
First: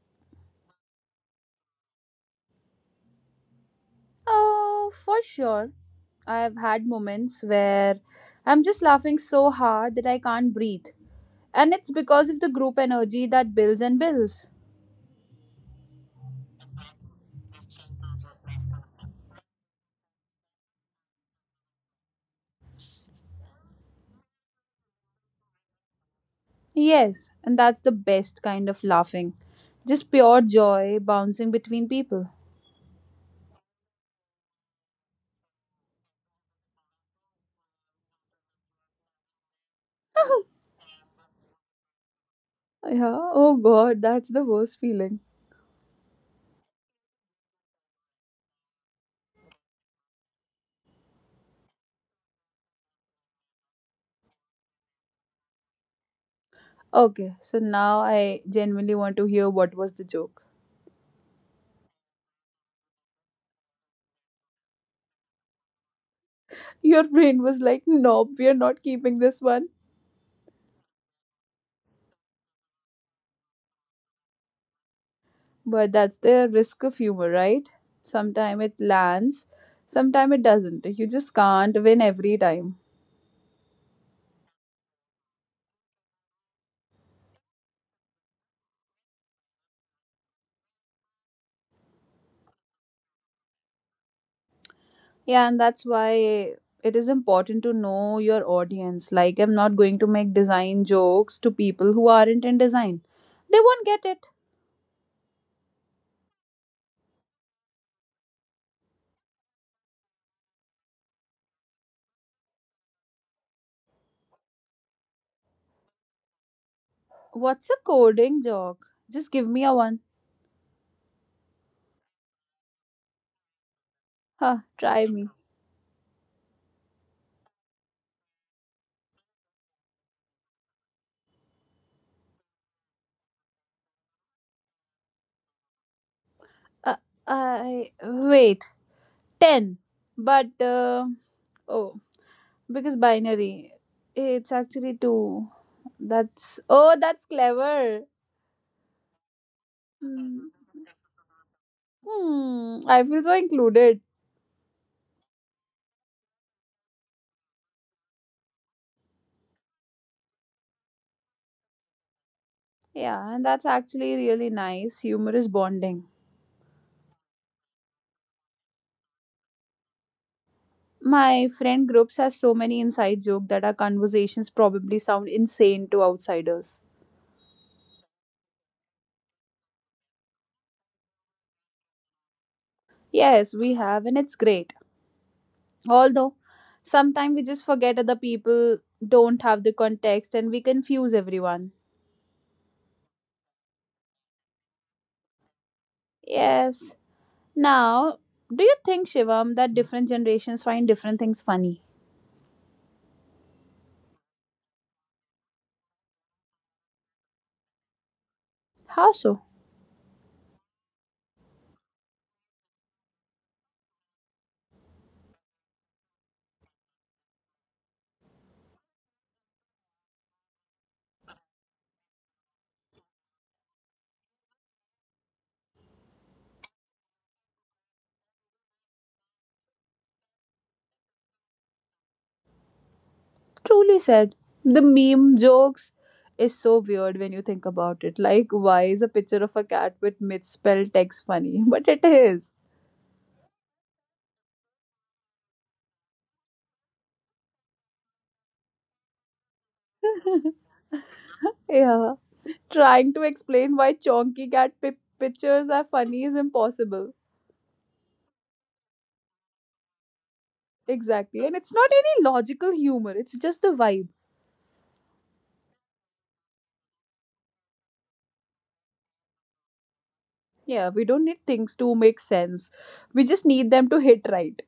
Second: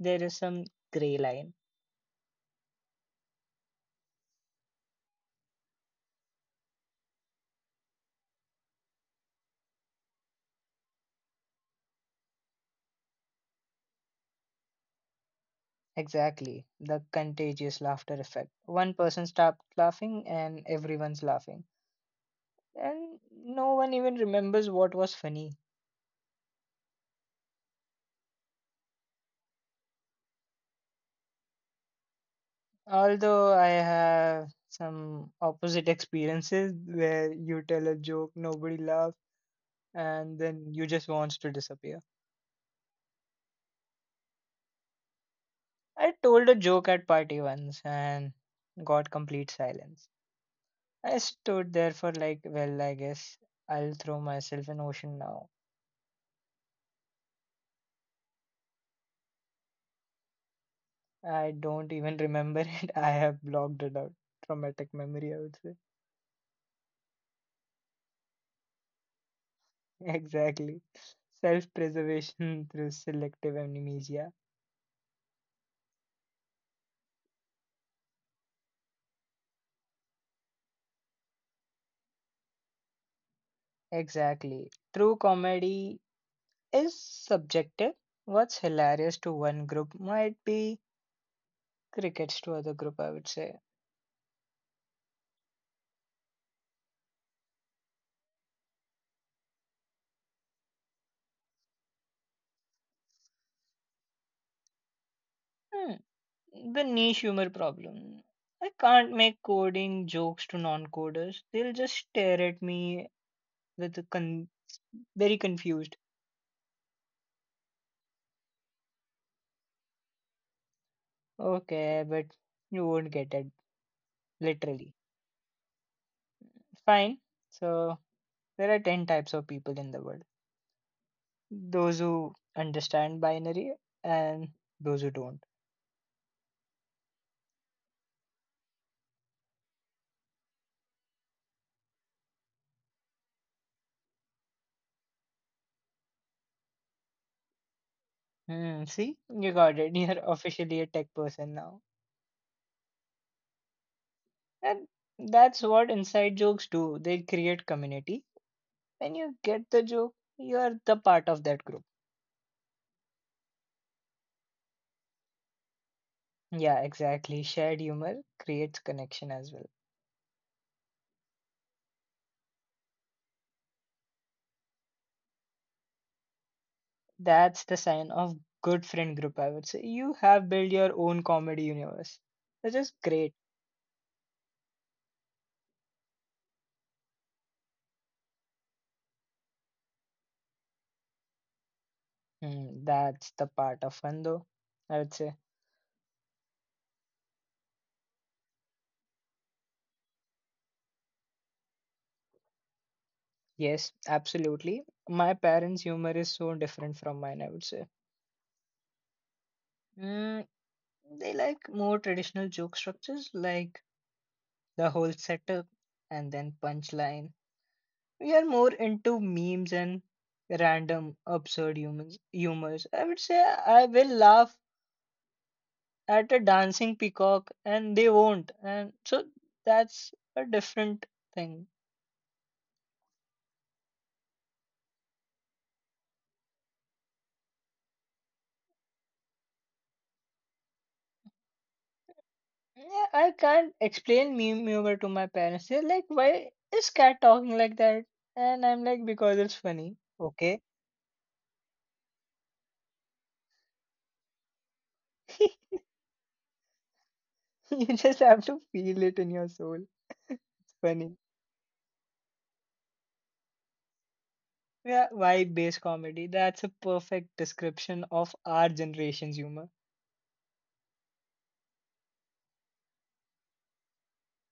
Speaker 1: there is some gray line.
Speaker 2: Oh, for sure. I've had moments where I'm just laughing so hard that I can't breathe. And it's because of the group energy that builds and builds.
Speaker 1: Exactly, the contagious laughter effect. One person starts laughing and everyone's laughing, and no one even remembers what was funny.
Speaker 2: Yes, and that's the best kind of laughing. Just pure joy bouncing between people.
Speaker 1: Although I have some opposite experiences where you tell a joke, nobody laughs, and then you just wants to disappear.
Speaker 2: Yeah, oh god, that's the worst feeling.
Speaker 1: I told a joke at party once and got complete silence. I stood there for like, well, I guess I'll throw myself in ocean now.
Speaker 2: Okay, so now I genuinely want to hear what was the joke.
Speaker 1: I don't even remember it. I have blocked it out. Traumatic memory, I would say.
Speaker 2: Your brain was like, nope, we are not keeping this one.
Speaker 1: Exactly. Self preservation through selective amnesia.
Speaker 2: But that's the risk of humor, right? Sometime it lands, sometime it doesn't. You just can't win every time.
Speaker 1: Exactly. True comedy is subjective. What's hilarious to one group might be crickets to other group, I would say.
Speaker 2: Yeah, and that's why it is important to know your audience. Like, I'm not going to make design jokes to people who aren't in design. They won't get it.
Speaker 1: Hmm. The niche humor problem. I can't make coding jokes to non coders. They'll just stare at me with the con- very confused.
Speaker 2: What's a coding joke? Just give me a one.
Speaker 1: Okay, but you won't get it
Speaker 2: Huh, try
Speaker 1: literally.
Speaker 2: me.
Speaker 1: Fine. So there are 10 types of people in the world. Those who understand binary and those who don't.
Speaker 2: Uh, I. Wait, 10. But, uh, oh, because binary. It's actually 2. That's. Oh, that's clever.
Speaker 1: Hmm, see, you got it.
Speaker 2: Hmm.
Speaker 1: You're officially a tech person now.
Speaker 2: Hmm, I feel so included.
Speaker 1: And that's what inside jokes do. They create community. When you get the joke, you're the part of that group.
Speaker 2: Yeah, and that's actually really nice, humorous bonding.
Speaker 1: Yeah, exactly. Shared humor creates connection as well.
Speaker 2: My friend groups has so many inside jokes that our conversations probably sound insane to outsiders.
Speaker 1: That's the sign of good friend group, I would say. You have built your own comedy universe, which is
Speaker 2: Yes,
Speaker 1: great.
Speaker 2: we have, and it's great. Although, sometimes we just forget other people don't have the context and we confuse everyone.
Speaker 1: Hmm, that's the part of fun, though, I would say.
Speaker 2: Yes. Now, do you think, Shivam, that different generations find different things funny?
Speaker 1: Yes, absolutely. My parents' humor is so different from mine, I would say.
Speaker 2: How so?
Speaker 1: Mm, they like more traditional joke structures, like the whole setup and then punchline. We are more into memes and random absurd humans humors. I would say I will laugh at a dancing peacock and they won't and so that's a different thing.
Speaker 2: Truly said. The meme jokes is so weird when you think about it. Like, why is a picture of a cat with misspelled text funny? But it is.
Speaker 1: Yeah, I can't explain meme humor to my parents. They're like, why is cat talking like that, and I'm like, because it's funny, okay.
Speaker 2: Yeah. Trying to explain why pictures are funny is impossible.
Speaker 1: You just have to feel it in your soul. It's funny.
Speaker 2: Exactly. And it's not any logical humor, it's just the vibe.
Speaker 1: Yeah, vibe based comedy, that's a perfect description of our generation's humor.
Speaker 2: Yeah, we don't need things to make sense. We just need them to hit right.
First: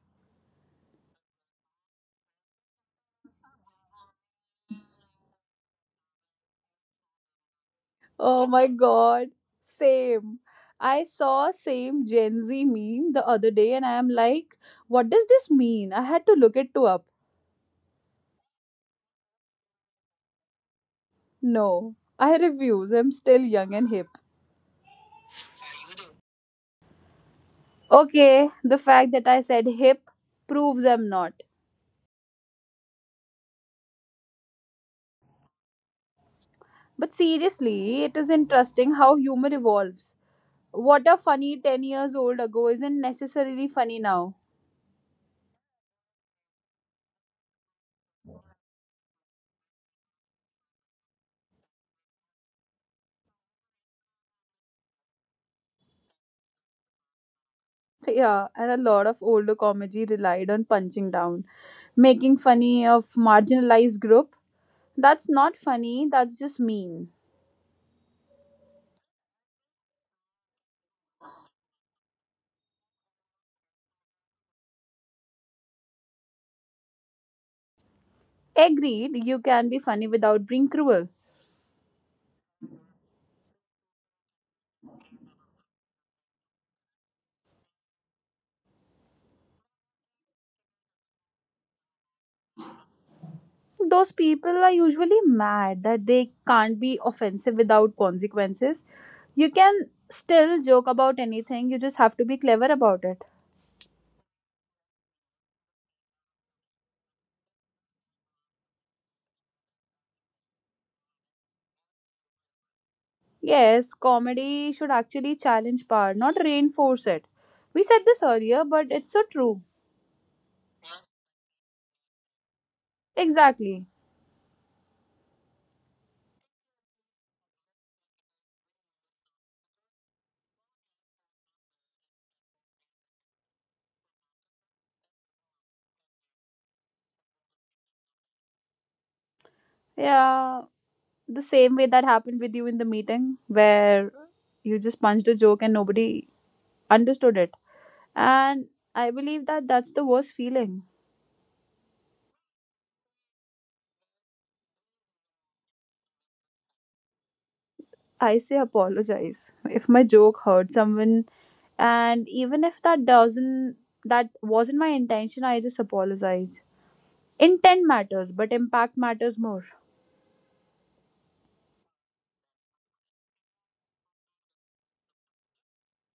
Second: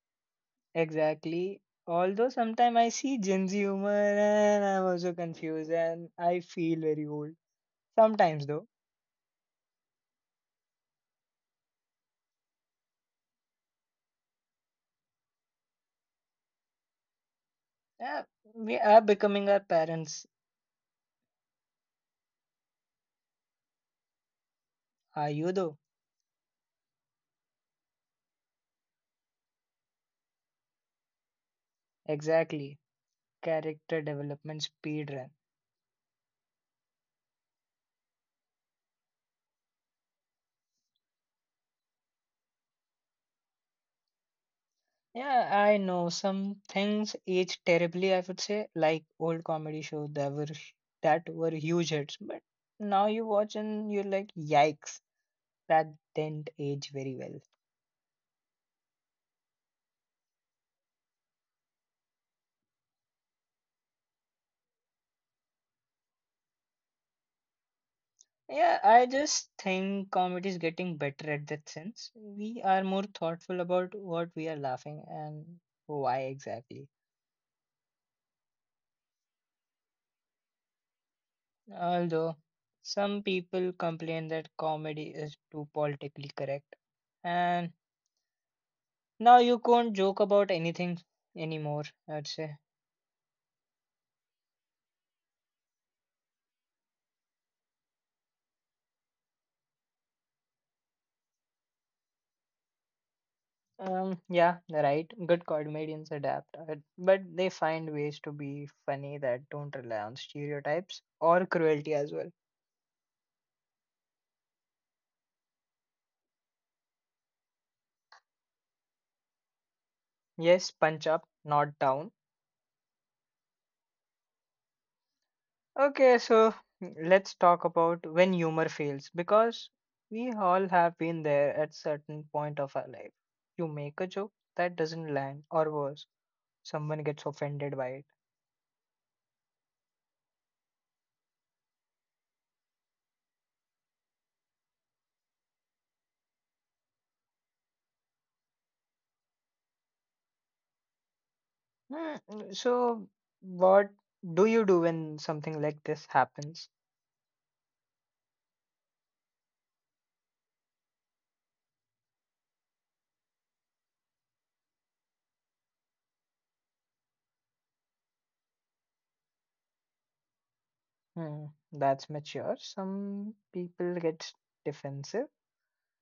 Speaker 1: Exactly, although sometimes I see gen z humor and I'm also confused and I feel very old. Sometimes,
Speaker 2: Oh
Speaker 1: though,
Speaker 2: my god. Same. I saw same Gen Z meme the other day and I am like, what does this mean? I had to look it to up.
Speaker 1: yeah, we are becoming our parents.
Speaker 2: No, I refuse. I'm still young and hip.
Speaker 1: Are you, though?
Speaker 2: Okay, the fact that I said hip proves I'm not.
Speaker 1: Exactly. Character development speed run.
Speaker 2: But seriously, it is interesting how humor evolves. What a funny 10 years old ago isn't necessarily funny now.
Speaker 1: Yeah, I know some things age terribly, I would say, like old comedy shows that were huge hits, but now you watch and you're like, yikes, that didn't age very well.
Speaker 2: Yeah, and a lot of older comedy relied on punching down, making funny of marginalized group. That's not funny, that's just mean.
Speaker 1: Yeah, I just think comedy is getting better at that sense. We are more thoughtful about what we are laughing and why exactly.
Speaker 2: Agreed, you can be funny without being cruel.
Speaker 1: Although some people complain that comedy is too politically correct, and now you can't joke about anything anymore, I'd say.
Speaker 2: Those people are usually mad that they can't be offensive without consequences. You can still joke about anything, you just have to be clever about it.
Speaker 1: Yeah, right. Good comedians adapt, but they find ways to be funny that don't rely on stereotypes or cruelty as well.
Speaker 2: Yes, comedy should actually challenge power, not reinforce it. We said this earlier, but it's so true.
Speaker 1: Yes, punch up, not down.
Speaker 2: Exactly.
Speaker 1: Okay, so let's talk about when humor fails because we all have been there at certain point of our life. You make a joke that doesn't land, or worse, someone gets offended by it.
Speaker 2: Yeah, the same way that happened with you in the meeting where you just punched a joke and nobody understood it. And I believe that that's the worst feeling.
Speaker 1: Hmm, so, what do you do when something like this happens?
Speaker 2: I say apologize if my joke hurt someone. And even if that doesn't, that wasn't my intention, I just apologize. Intent matters, but impact matters more.
Speaker 1: Hmm, that's mature. Some people get defensive.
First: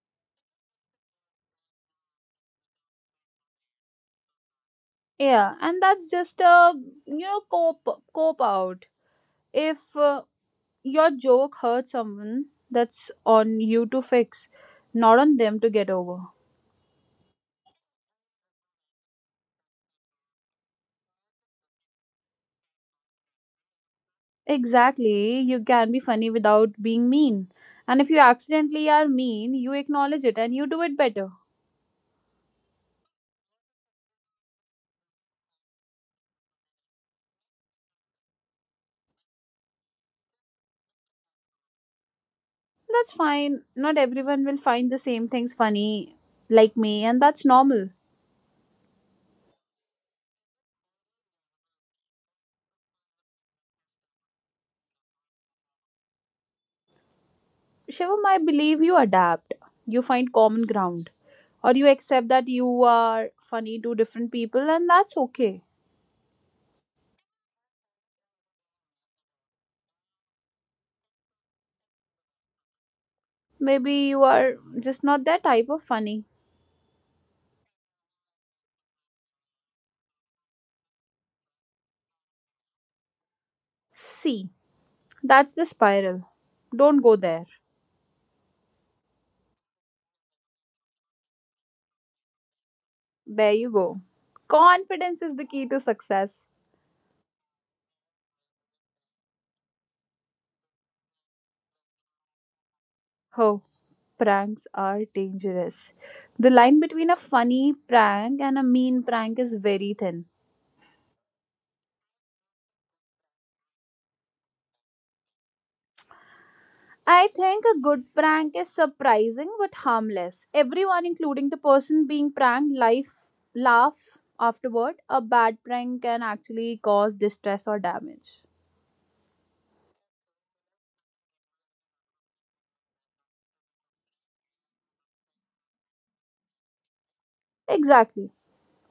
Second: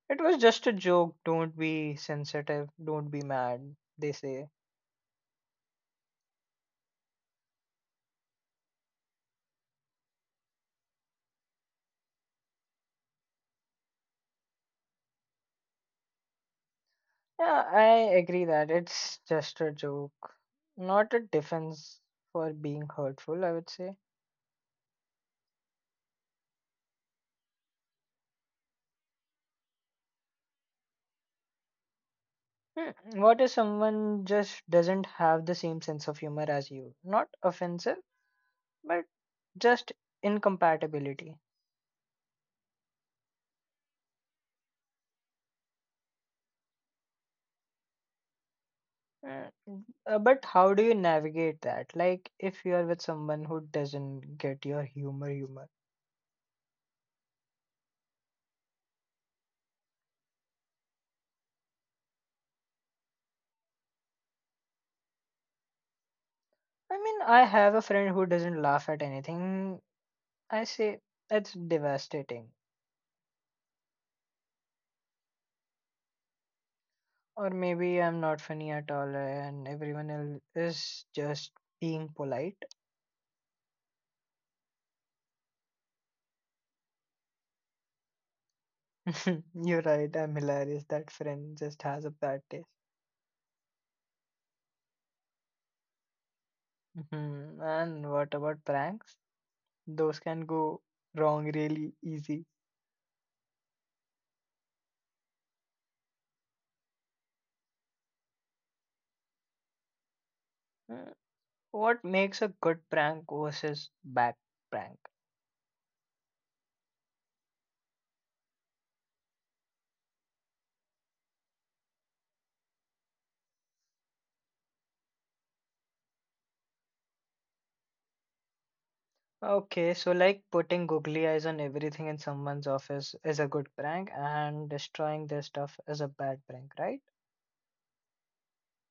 Speaker 1: It was just a joke. Don't be sensitive. Don't be mad, they say.
Speaker 2: Yeah, and that's just a, cope, cope out. If your joke hurt someone, that's on you to fix, not on them to get over.
Speaker 1: Yeah, I agree that it's just a joke, not a defense for being hurtful, I would say.
Speaker 2: Exactly. You can be funny without being mean. And if you accidentally are mean, you acknowledge it and you do it better.
Speaker 1: Hmm, what if someone just doesn't have the same sense of humor as you? Not offensive, but just incompatibility.
Speaker 2: That's fine. Not everyone will find the same things funny like me, and that's normal.
Speaker 1: Hmm, but how do you navigate that? Like, if you are with someone who doesn't get your humor.
Speaker 2: Shivam, I believe you adapt. You find common ground. Or you accept that you are funny to different people, and that's okay.
Speaker 1: I mean, I have a friend who doesn't laugh at anything. I say it's devastating.
Speaker 2: Maybe you are just not that type of funny.
Speaker 1: Or maybe I'm not funny at all and everyone else is just being polite.
Speaker 2: See, that's the spiral. Don't go there.
Speaker 1: You're right, I'm hilarious. That friend just has a bad taste.
Speaker 2: There you go. Confidence is the key to success.
Speaker 1: Mhm. And what about pranks? Those can go wrong really easy.
Speaker 2: Oh, pranks are dangerous. The line between a funny prank and a mean prank is very thin.
Speaker 1: Mm, What makes a good prank versus bad prank?
Speaker 2: I think a good prank is surprising but harmless. Everyone, including the person being pranked, life laugh afterward. A bad prank can actually cause distress or damage.
Speaker 1: Okay, so like putting googly eyes on everything in someone's office is a good prank and destroying their stuff is a bad prank, right?
Speaker 2: Exactly.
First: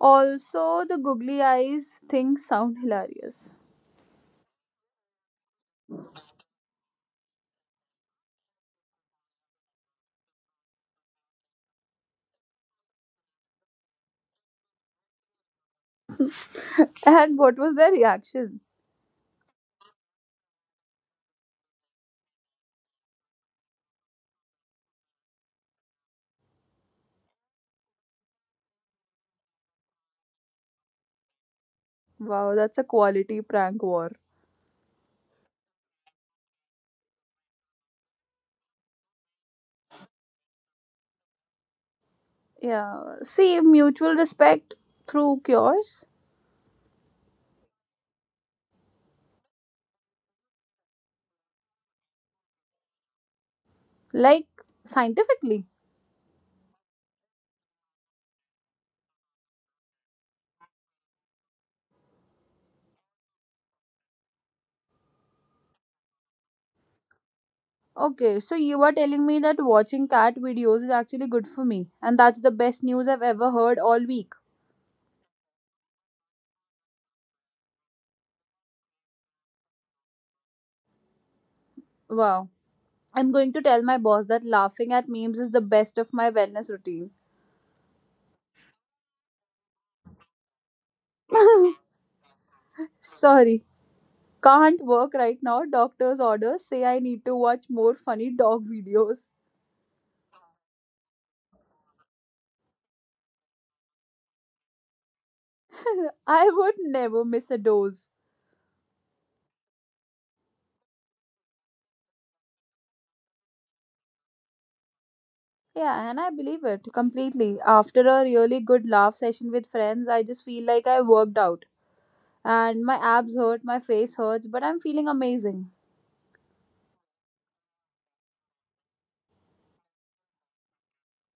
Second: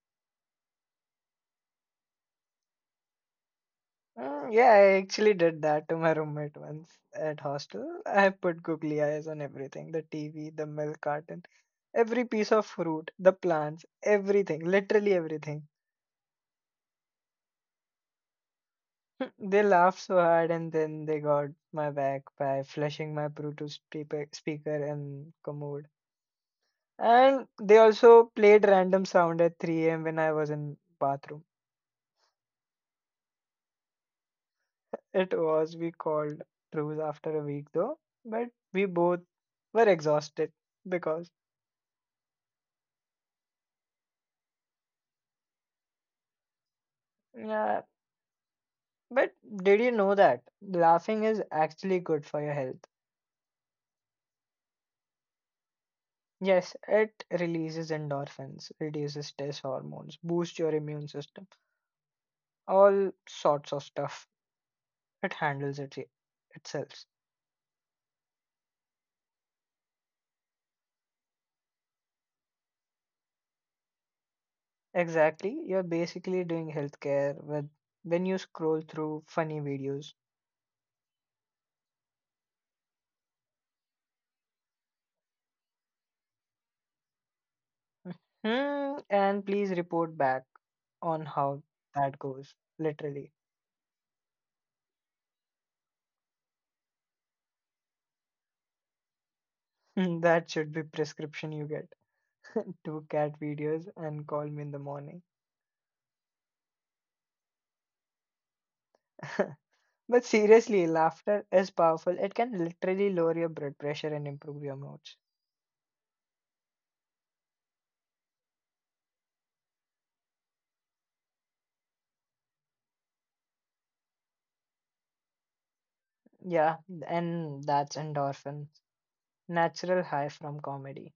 Speaker 2: Also, the googly eyes thing sound hilarious.
Speaker 1: Yeah, I actually did that to my roommate once at hostel. I put googly eyes on everything, the TV, the milk carton, every piece of fruit, the plants, everything, literally everything.
Speaker 2: And what was their reaction?
Speaker 1: They laughed so hard and then they got my back by flashing my Bluetooth speaker and commode. And they also played random sound at 3 a.m. when I was in bathroom.
Speaker 2: Wow, that's a quality prank war.
Speaker 1: It was, we called truce after a week though, but we both were exhausted because.
Speaker 2: Yeah, see, mutual respect through cures,
Speaker 1: Yeah, but did you know that laughing is actually good for your health?
Speaker 2: like scientifically.
Speaker 1: Yes, it releases endorphins, reduces stress hormones, boosts your immune system, all sorts of stuff. It handles it itself.
Speaker 2: Okay, so you are telling me that watching cat videos is actually good for me, and that's the best news I've ever heard all week.
Speaker 1: Exactly, you're basically doing healthcare with when you scroll through funny videos.
Speaker 2: Wow. I'm going to tell my boss that laughing at memes is the best of my wellness routine.
Speaker 1: Hmm, and please report back on how that goes. Literally,
Speaker 2: Sorry, can't work right now. Doctor's orders say I need to watch more funny dog videos.
Speaker 1: that should be prescription you get. Two cat videos and call me in the morning.
Speaker 2: I would never miss a dose.
Speaker 1: But seriously, laughter is powerful. It can literally lower your blood pressure and improve your moods.
Speaker 2: Yeah, and I believe it completely. After a really good laugh session with friends, I just feel like I worked out. And my abs hurt, my face hurts, but I'm feeling amazing.
Speaker 1: Yeah, and that's endorphin, natural high from comedy.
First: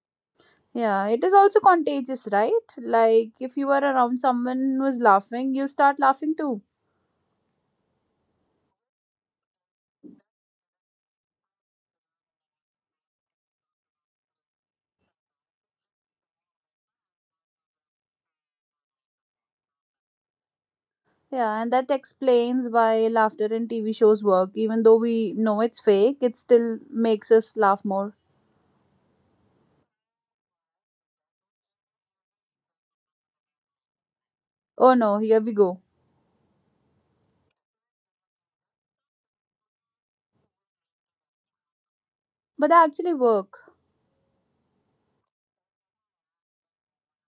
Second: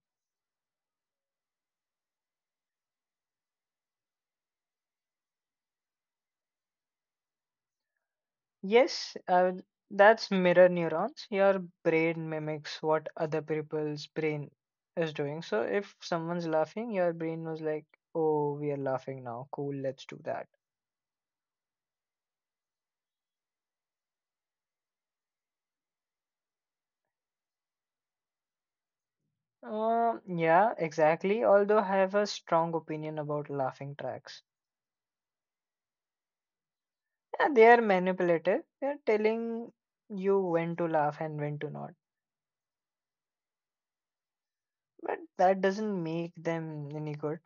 Speaker 2: Yeah, it is also contagious, right? Like if you are around someone who is laughing, you start laughing too.
Speaker 1: Yes, that's mirror neurons. Your brain mimics what other people's brain is doing. So if someone's laughing, your brain was like, "Oh, we are laughing now. Cool, let's do that."
Speaker 2: Yeah, and that explains why laughter in TV shows work. Even though we know it's fake, it still makes us laugh more.
Speaker 1: Yeah, exactly. Although I have a strong opinion about laughing tracks.
Speaker 2: Oh no, here we go.
Speaker 1: Yeah, they are manipulative. They're telling you when to laugh and when to not.
Speaker 2: But they actually work.
Speaker 1: But that doesn't make them any good.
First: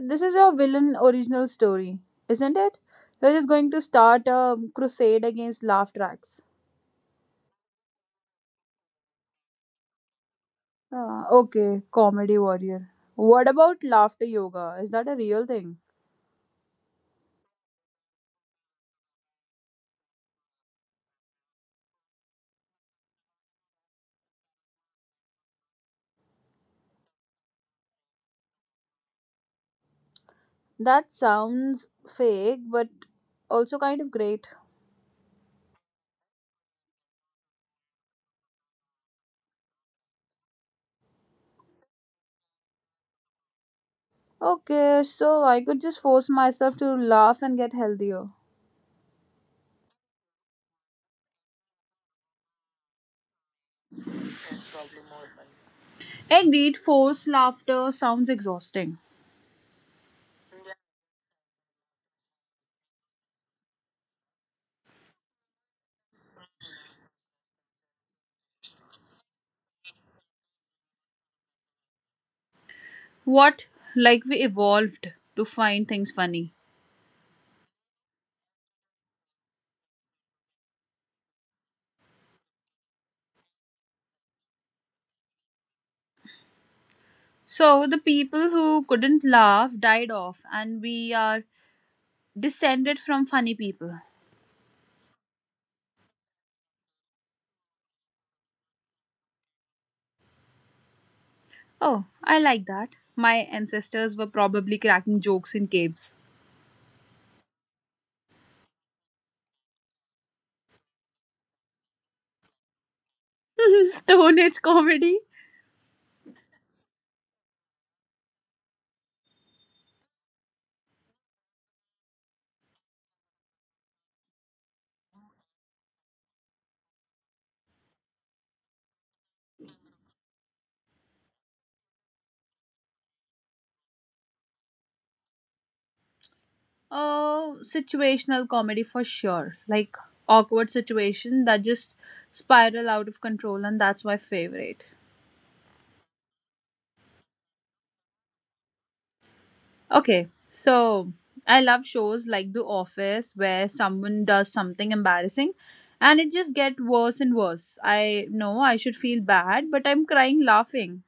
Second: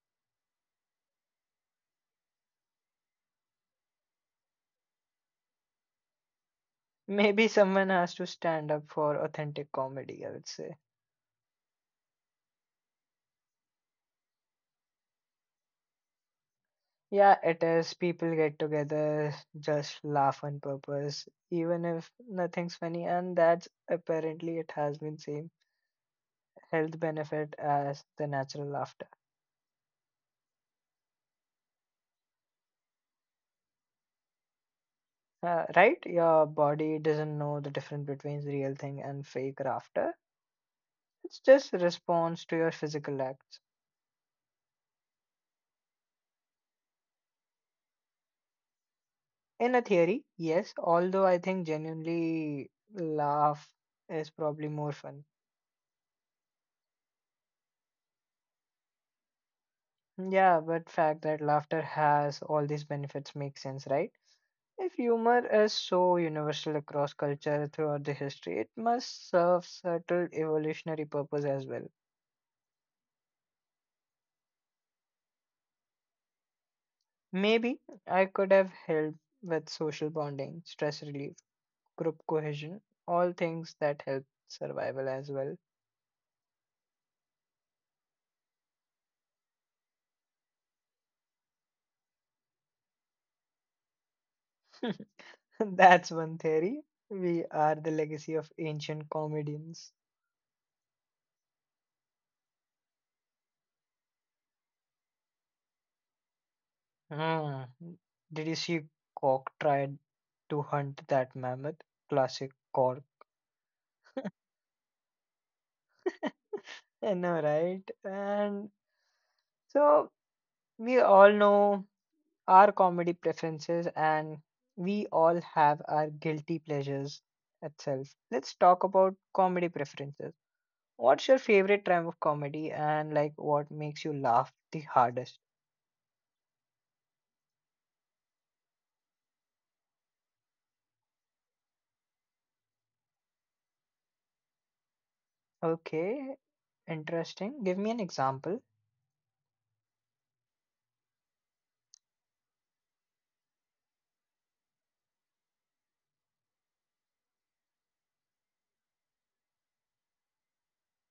Speaker 2: This is your villain original story, isn't it? We're just going to start a crusade against laugh tracks.
Speaker 1: Maybe someone has to stand up for authentic comedy, I would say.
Speaker 2: Okay, comedy warrior. What about laughter yoga? Is that a real thing?
Speaker 1: Yeah, it is. People get together, just laugh on purpose, even if nothing's funny, and that's apparently it has been same health benefit as the natural laughter.
Speaker 2: That sounds fake, but also kind of great.
Speaker 1: Right? Your body doesn't know the difference between real thing and fake laughter. It's just a response to your physical acts.
Speaker 2: Okay, so I could just force myself to laugh and get healthier.
Speaker 1: In a theory, yes, although I think genuinely laugh is probably more fun.
Speaker 2: Agreed, forced laughter sounds exhausting.
Speaker 1: Yeah, but fact that laughter has all these benefits makes sense, right? If humor is so universal across culture throughout the history, it must serve subtle evolutionary purpose as well.
Speaker 2: What? Like we evolved to find things funny.
Speaker 1: Maybe I could have helped with social bonding, stress relief, group cohesion, all things that help survival as well.
Speaker 2: So the people who couldn't laugh died off, and we are descended from funny people.
Speaker 1: That's one theory. We are the legacy of ancient comedians.
Speaker 2: Oh, I like that. My ancestors were probably cracking jokes in caves.
Speaker 1: Hmm. Did you see Cork tried to hunt that mammoth? Classic Cork.
Speaker 2: Stone Age comedy?
Speaker 1: I know, right? And so we all know our comedy preferences and we all have our guilty pleasures itself. Let's talk about comedy preferences. What's your favorite type of comedy and like what makes you laugh the hardest?
Speaker 2: Oh, situational comedy for sure. Like awkward situation that just spiral out of control, and that's my favorite.
Speaker 1: Okay, interesting. Give me an example.
Speaker 2: Okay, so I love shows like The Office where someone does something embarrassing and it just gets worse and worse. I know I should feel bad, but I'm crying laughing.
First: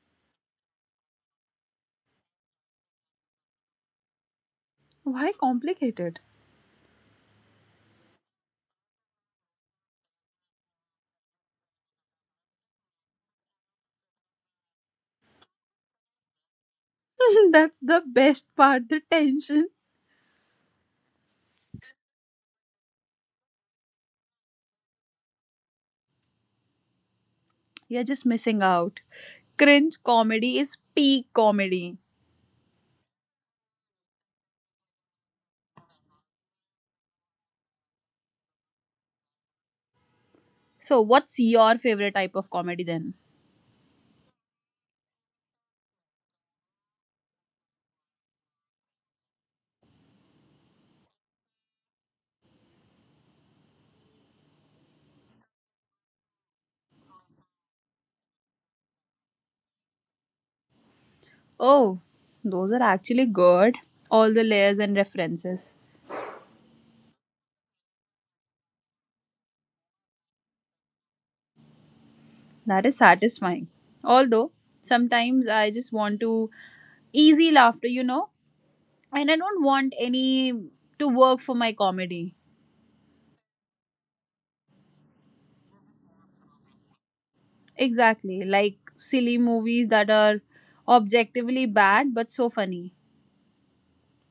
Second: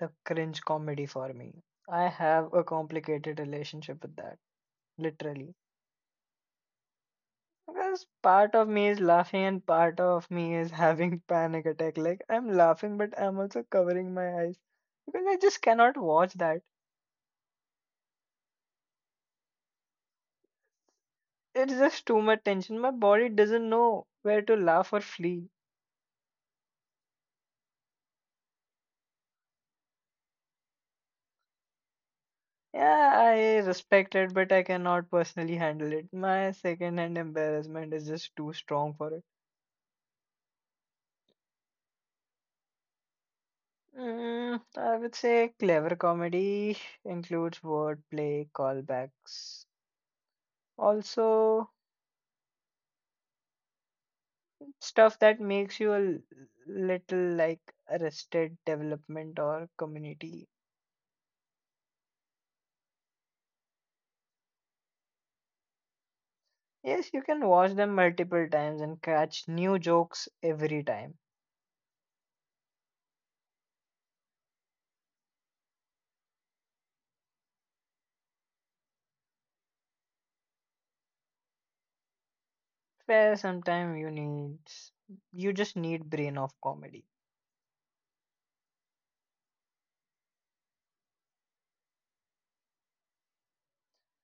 Speaker 1: The cringe comedy for me. I have a complicated relationship with that,
Speaker 2: Why
Speaker 1: literally.
Speaker 2: complicate it?
Speaker 1: Because part of me is laughing and part of me is having panic attack. Like I'm laughing, but I'm also covering my eyes because I just cannot watch that.
Speaker 2: That's the best part, the tension.
Speaker 1: It's just too much tension. My body doesn't know where to laugh or flee.
Speaker 2: You're just missing out. Cringe comedy is peak comedy.
Speaker 1: Yeah, I respect it, but I cannot personally handle it. My second-hand embarrassment is just too strong for it.
Speaker 2: So, what's your favorite type of comedy then?
Speaker 1: Mm, I would say clever comedy includes wordplay, callbacks, also stuff that makes you little like Arrested Development or Community.
Speaker 2: Oh, those are actually good. All the layers and references.
Speaker 1: Yes, you can watch them multiple times and catch new jokes every time.
Speaker 2: That is satisfying. Although sometimes I just want to easy laughter, you know, and I don't want any to work for my comedy.
Speaker 1: Fair, sometimes you need you just need brain of comedy.
Speaker 2: Exactly, like silly movies that are objectively bad but so funny.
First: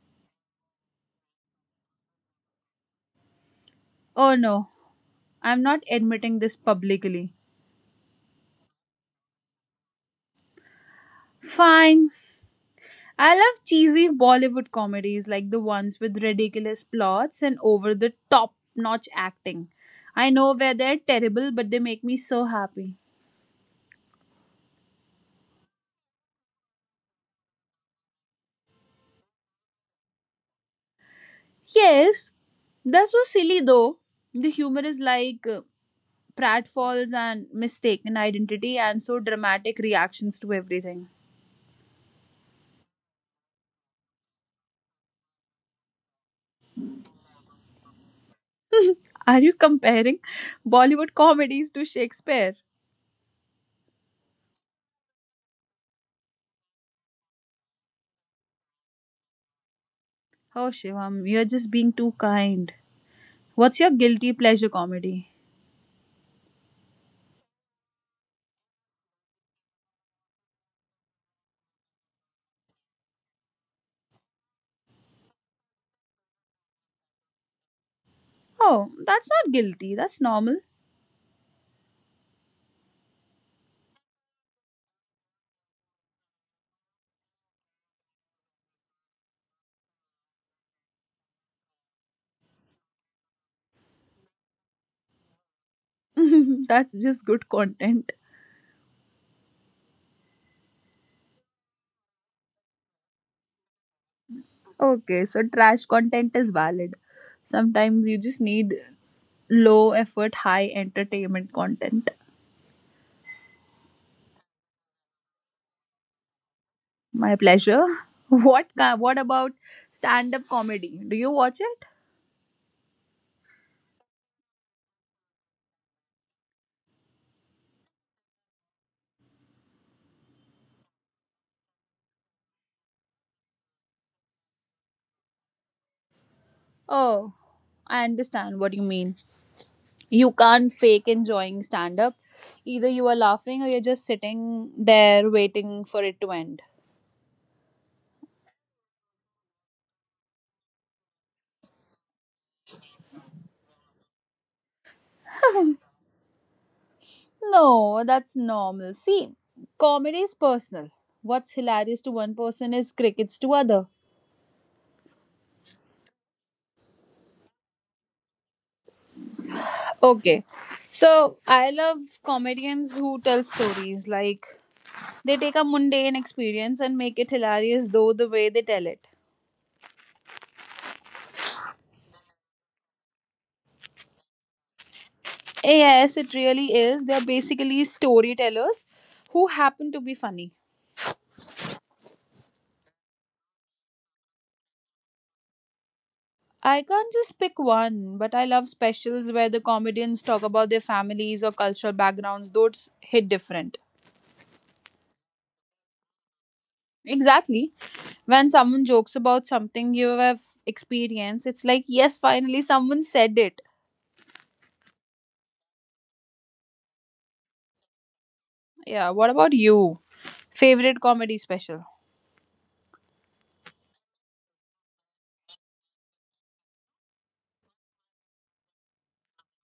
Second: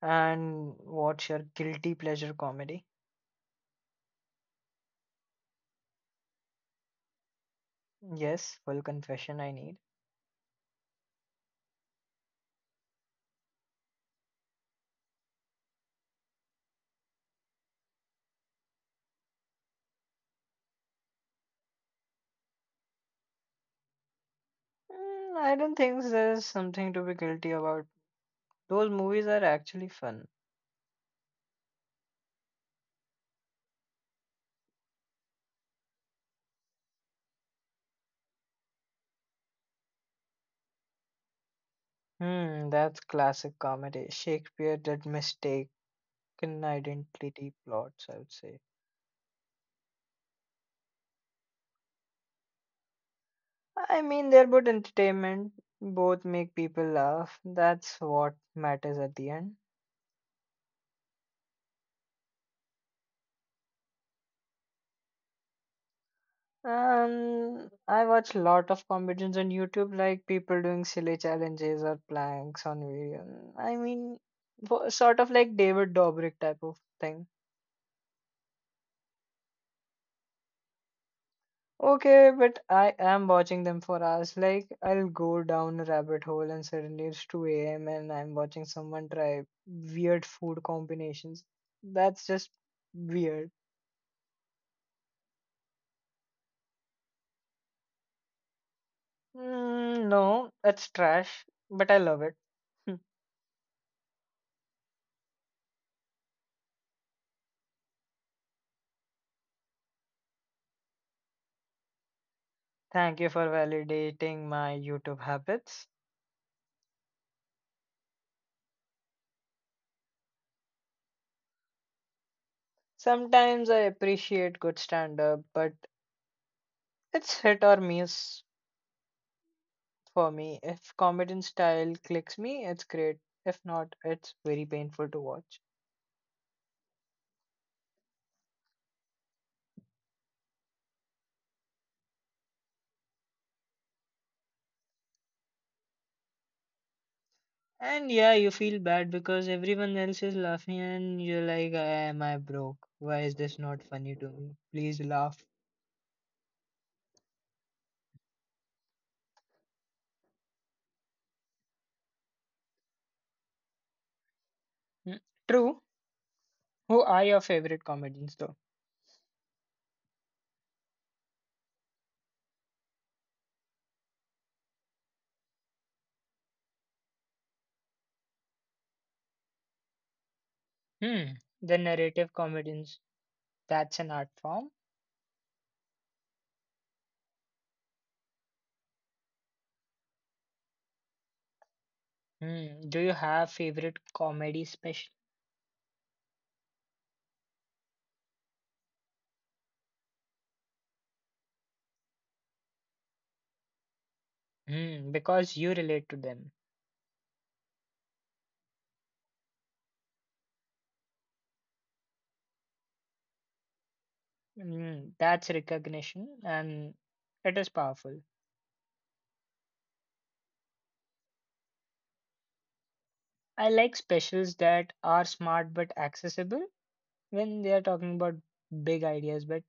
Speaker 1: And what's your guilty pleasure comedy?
Speaker 2: Oh no, I'm not admitting this publicly.
Speaker 1: Yes, full confession I need.
Speaker 2: Fine. I love cheesy Bollywood comedies like the ones with ridiculous plots and over the top notch acting. I know where they're terrible, but they make me so happy.
Speaker 1: Mm, I don't think there's something to be guilty about. Those movies are actually fun.
Speaker 2: Yes, they're so silly though. The humor is like pratfalls and mistaken identity, and so dramatic reactions to everything.
Speaker 1: Hmm, that's classic comedy. Shakespeare did mistaken identity plots, I would say.
Speaker 2: Are you comparing Bollywood comedies to Shakespeare?
Speaker 1: I mean, they're both entertainment, both make people laugh. That's what matters at the end.
Speaker 2: Oh, Shivam, you're just being too kind. What's your guilty pleasure comedy?
Speaker 1: I watch a lot of competitions on YouTube, like people doing silly challenges or planks on video. I mean, sort of like David Dobrik type of thing.
Speaker 2: Oh, that's not guilty, that's normal.
Speaker 1: Okay, but I am watching them for hours. Like, I'll go down a rabbit hole and suddenly it's 2 a.m. and I'm watching someone try weird food combinations. That's just weird.
Speaker 2: That's just good content.
Speaker 1: Mm, no, that's trash, but I love it.
Speaker 2: Okay, so trash content is valid. Sometimes you just need low effort, high entertainment content.
Speaker 1: Thank you for validating my YouTube habits.
Speaker 2: My pleasure. What about stand-up comedy? Do you watch it?
Speaker 1: Sometimes I appreciate good stand up, but it's hit or miss for me. If comedian style clicks me, it's great. If not, it's very painful to watch.
Speaker 2: Oh, I understand what you mean. You can't fake enjoying stand-up. Either you are laughing or you're just sitting there waiting for it to end.
Speaker 1: And yeah, you feel bad because everyone else is laughing and you're like, "Ah, am I broke? Why is this not funny to me? Please laugh."
Speaker 2: No, that's normal. See, comedy is personal. What's hilarious to one person is crickets to other.
Speaker 1: Hmm. True. Who are your favorite comedians though?
Speaker 2: Okay. So, I love comedians who tell stories like they take a mundane experience and make it hilarious though the way they tell it.
Speaker 1: Hmm. The narrative comedians. That's an art form.
Speaker 2: Yes, it really is. They're basically storytellers who happen to be funny.
Speaker 1: Hmm. Do you have favorite comedy special?
Speaker 2: I can't just pick one, but I love specials where the comedians talk about their families or cultural backgrounds. Those hit different.
Speaker 1: Hmm. Because you relate to them.
Speaker 2: Exactly. When someone jokes about something you have experienced, it's like, yes, finally someone said it.
Speaker 1: Hmm. That's recognition and it is powerful.
Speaker 2: Yeah, what about you? Favorite comedy special?
Speaker 1: I like specials that are smart but accessible when they are talking about big ideas but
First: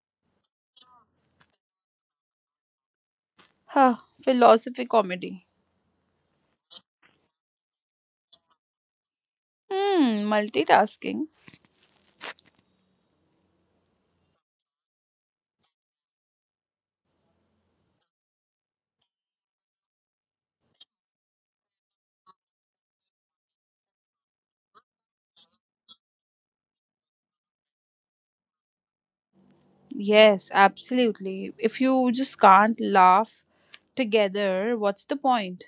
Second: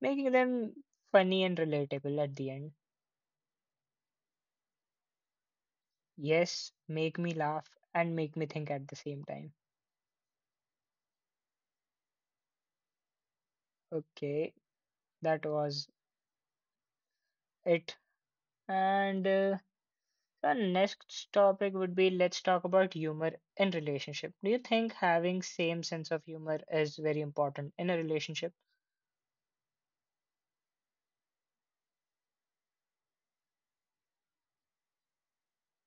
Speaker 1: making them funny and relatable at the end.
Speaker 2: Huh, philosophy comedy.
Speaker 1: Yes, make me laugh and make me think at the same time.
Speaker 2: Hmm, multitasking.
Speaker 1: Okay, that was it. And the next topic would be let's talk about humor in relationship. Do you think having same sense of humor is very important in a relationship?
Speaker 2: Yes, absolutely. If you just can't laugh together, what's the point?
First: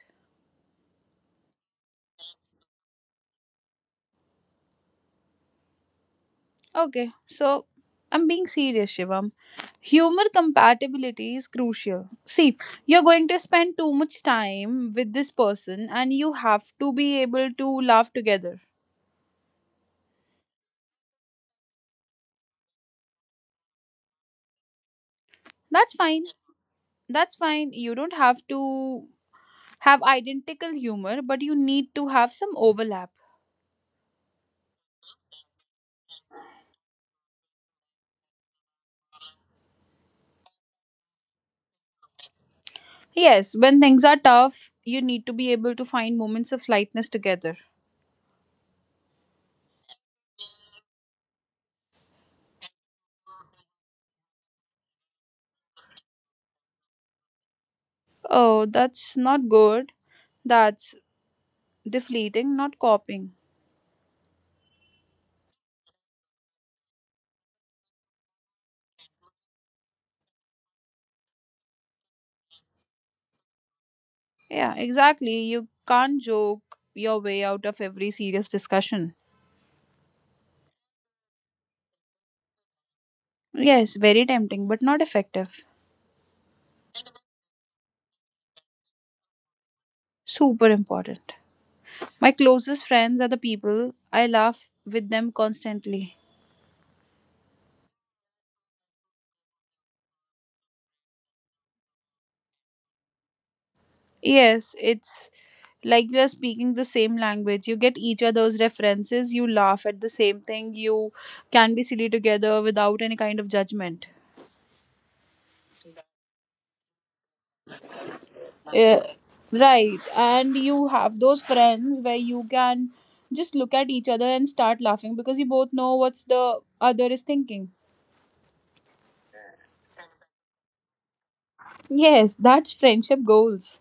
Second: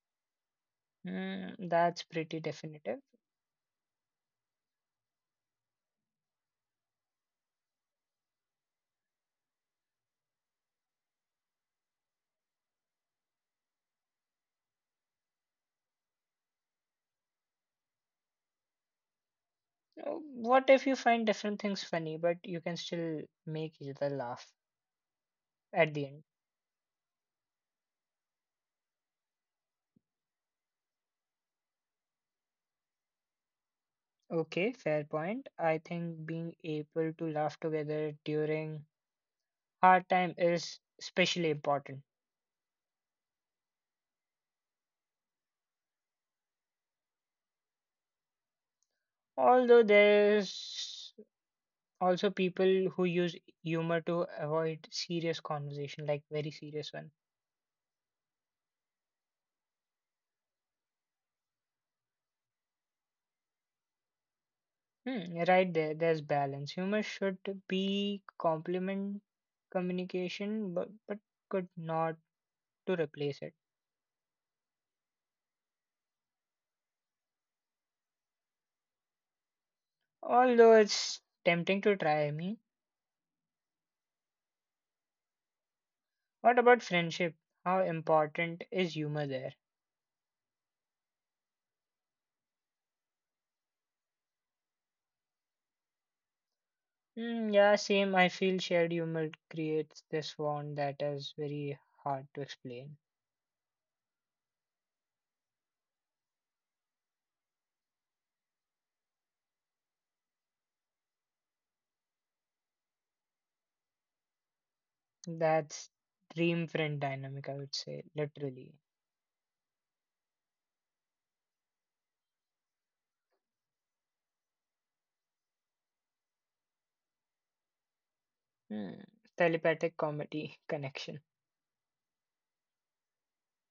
Speaker 1: Mm, that's pretty definitive.
Speaker 2: Okay, so I'm being serious, Shivam. Humor compatibility is crucial. See, you're going to spend too much time with this person and you have to be able to laugh together.
Speaker 1: Uh, What if you find different things funny, but you can still make each other laugh
Speaker 2: That's
Speaker 1: at the
Speaker 2: fine.
Speaker 1: end?
Speaker 2: That's fine. You don't have to have identical humor, but you need to have some overlap.
Speaker 1: Okay, fair point. I think being able to laugh together during hard time is especially important.
Speaker 2: Yes, when things are tough, you need to be able to find moments of lightness together.
Speaker 1: Although there's also people who use humor to avoid serious conversation, like very serious one.
Speaker 2: Oh, that's not good. That's deflating, not copying.
Speaker 1: Hmm, you're right there, there's balance. Humor should be complement communication, but could not to replace it.
Speaker 2: Yeah, exactly. You can't joke your way out of every serious discussion.
Speaker 1: Although it's tempting to try, I mean,
Speaker 2: Yes, very tempting, but not effective.
Speaker 1: what about friendship? How important is humor there?
Speaker 2: Super important. My closest friends are the people I laugh with them constantly.
Speaker 1: Mm, yeah, same. I feel shared humor creates this bond that is very hard to explain.
Speaker 2: Yes, it's like you are speaking the same language. You get each other's references, you laugh at the same thing, you can be silly together without any kind of judgment.
Speaker 1: That's dream friend dynamic, I would say, literally.
Speaker 2: Uh, right. And you have those friends where you can just look at each other and start laughing because you both know what's the other is thinking.
Speaker 1: Hmm. Telepathic comedy connection.
Speaker 2: Yes, that's friendship goals.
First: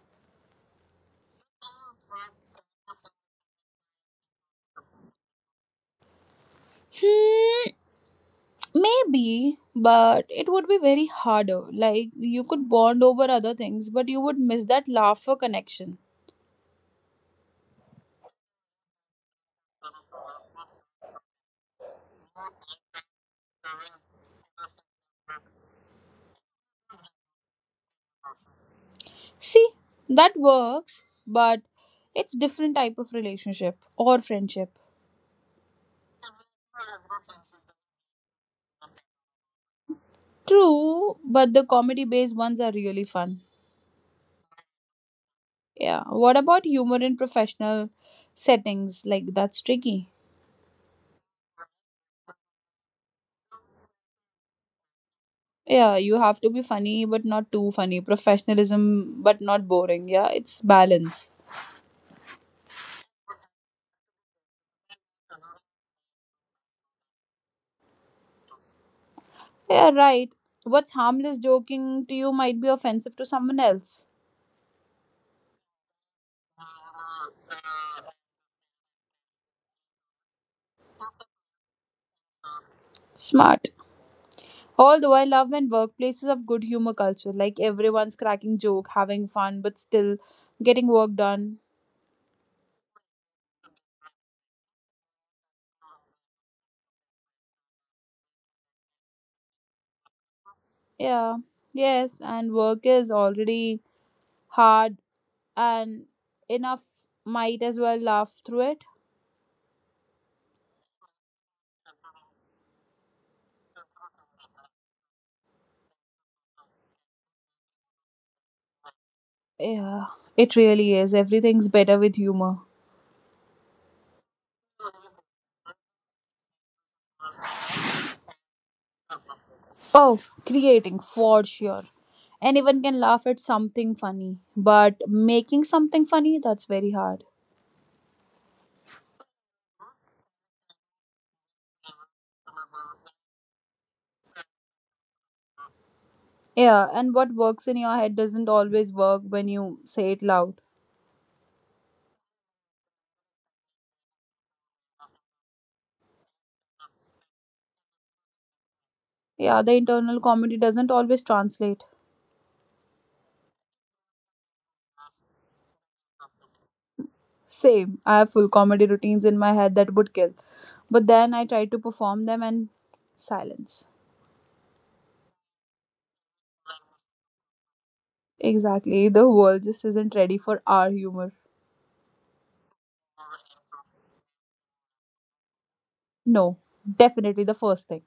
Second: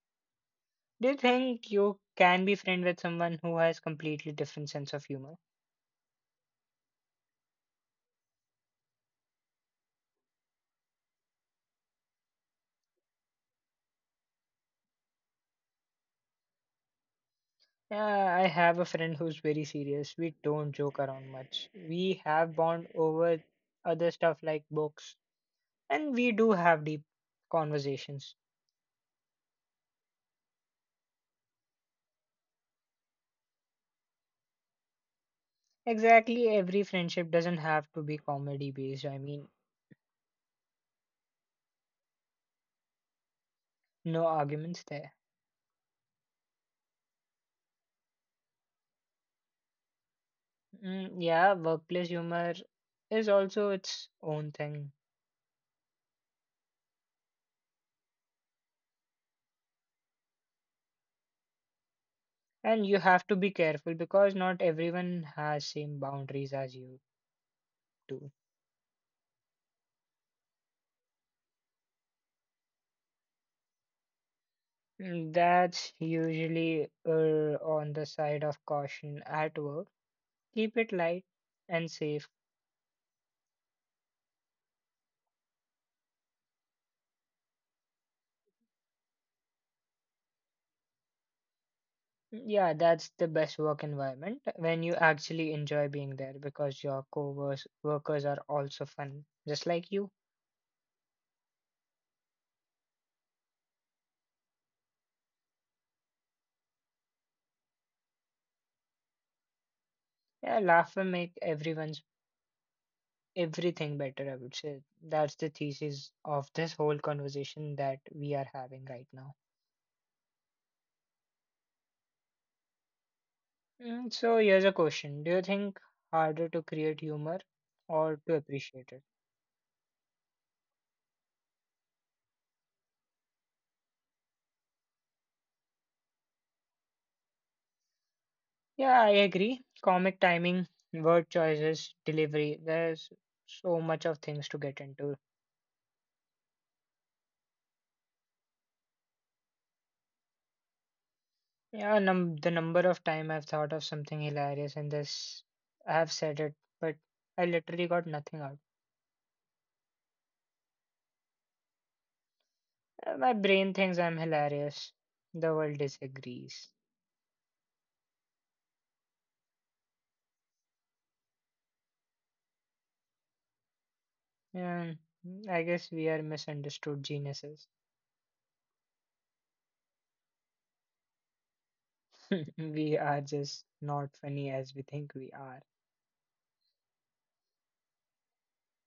Speaker 1: Do you think you can be friend with someone who has completely different sense of humor?
Speaker 2: Hmm, maybe, but it would be very harder. Like you could bond over other things, but you would miss that laughter connection.
Speaker 1: Yeah, I have a friend who's very serious. We don't joke around much. We have bond over other stuff like books, and we do have deep conversations.
Speaker 2: See, that works, but it's different type of relationship or friendship.
Speaker 1: Exactly, every friendship doesn't have to be comedy based. I mean,
Speaker 2: True, but the comedy based ones are really fun.
Speaker 1: no arguments there.
Speaker 2: Yeah. What about humor in professional settings? Like that's tricky.
Speaker 1: Mm, yeah, workplace humor is also its own thing.
Speaker 2: Yeah, you have to be funny but not too funny. Professionalism but not boring. Yeah, it's balance.
Speaker 1: And you have to be careful because not everyone has same boundaries as you do.
Speaker 2: Yeah, right. What's harmless joking to you might be offensive to someone else.
Speaker 1: Mm, that's usually on the side of caution at work. Keep it light and safe.
Speaker 2: Smart. Although I love when workplaces have good humor culture, like everyone's cracking joke, having fun, but still getting work done.
Speaker 1: Mm, yeah, that's the best work environment when you actually enjoy being there because your co workers are also fun, just like you.
Speaker 2: Yeah. Yes, and work is already hard and enough might as well laugh through it.
Speaker 1: Yeah, laughter make everyone's everything better, I would say. That's the thesis of this whole conversation that we are having right now.
Speaker 2: Yeah, it really is. Everything's better with humor.
Speaker 1: Mm, so here's a question. Do you think harder to create humor or to appreciate it?
Speaker 2: Oh, creating for sure. Anyone can laugh at something funny, but making something funny, that's very hard.
Speaker 1: Yeah, I agree. Comic timing, word choices, delivery, there's so much of things to get into.
Speaker 2: Yeah, and what works in your head doesn't always work when you say it loud.
Speaker 1: Yeah, num the number of time I've thought of something hilarious and this I have said it, but I literally got nothing out.
Speaker 2: Yeah, the internal comedy doesn't always translate.
Speaker 1: My brain thinks I'm hilarious. The world disagrees.
Speaker 2: Same, I have full comedy routines in my head that would kill, but then I try to perform them and silence.
Speaker 1: Yeah, I guess we are misunderstood geniuses.
Speaker 2: Exactly. The world just isn't ready for our humor.
Speaker 1: We are just not funny as we think we are.
Speaker 2: No, definitely the first thing.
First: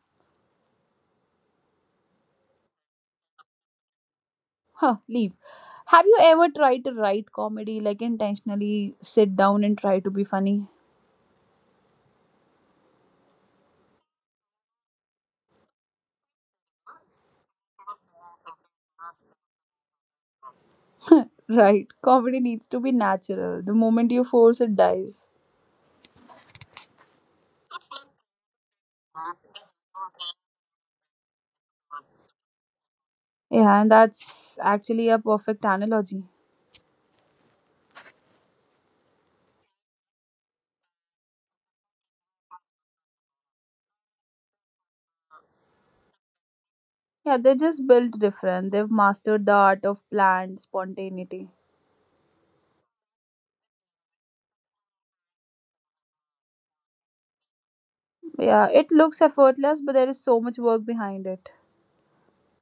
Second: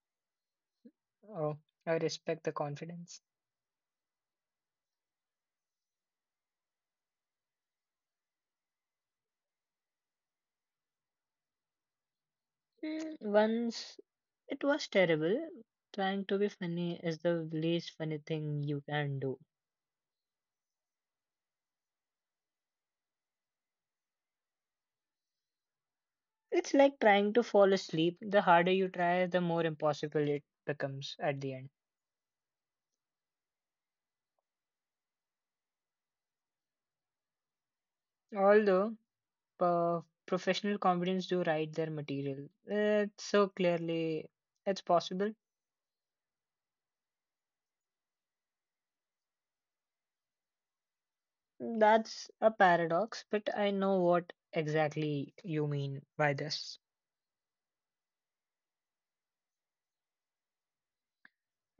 Speaker 1: Oh, I respect the confidence.
Speaker 2: Huh, leave. Have you ever tried to write comedy, like intentionally sit down and try to be funny?
Speaker 1: Mm, once it was terrible. Trying to be funny is the least funny thing you can do.
Speaker 2: Right. Comedy needs to be natural. The moment you force it dies.
Speaker 1: It's like trying to fall asleep. The harder you try, the more impossible it becomes at the end.
Speaker 2: Yeah, and that's actually a perfect analogy.
Speaker 1: Although uh, professional comedians do write their material. It's so clearly it's possible.
Speaker 2: Yeah, they're just built different. They've mastered the art of planned spontaneity.
Speaker 1: That's a paradox, but I know what exactly you mean by this.
Speaker 2: Yeah, it looks effortless, but there is so much work behind it.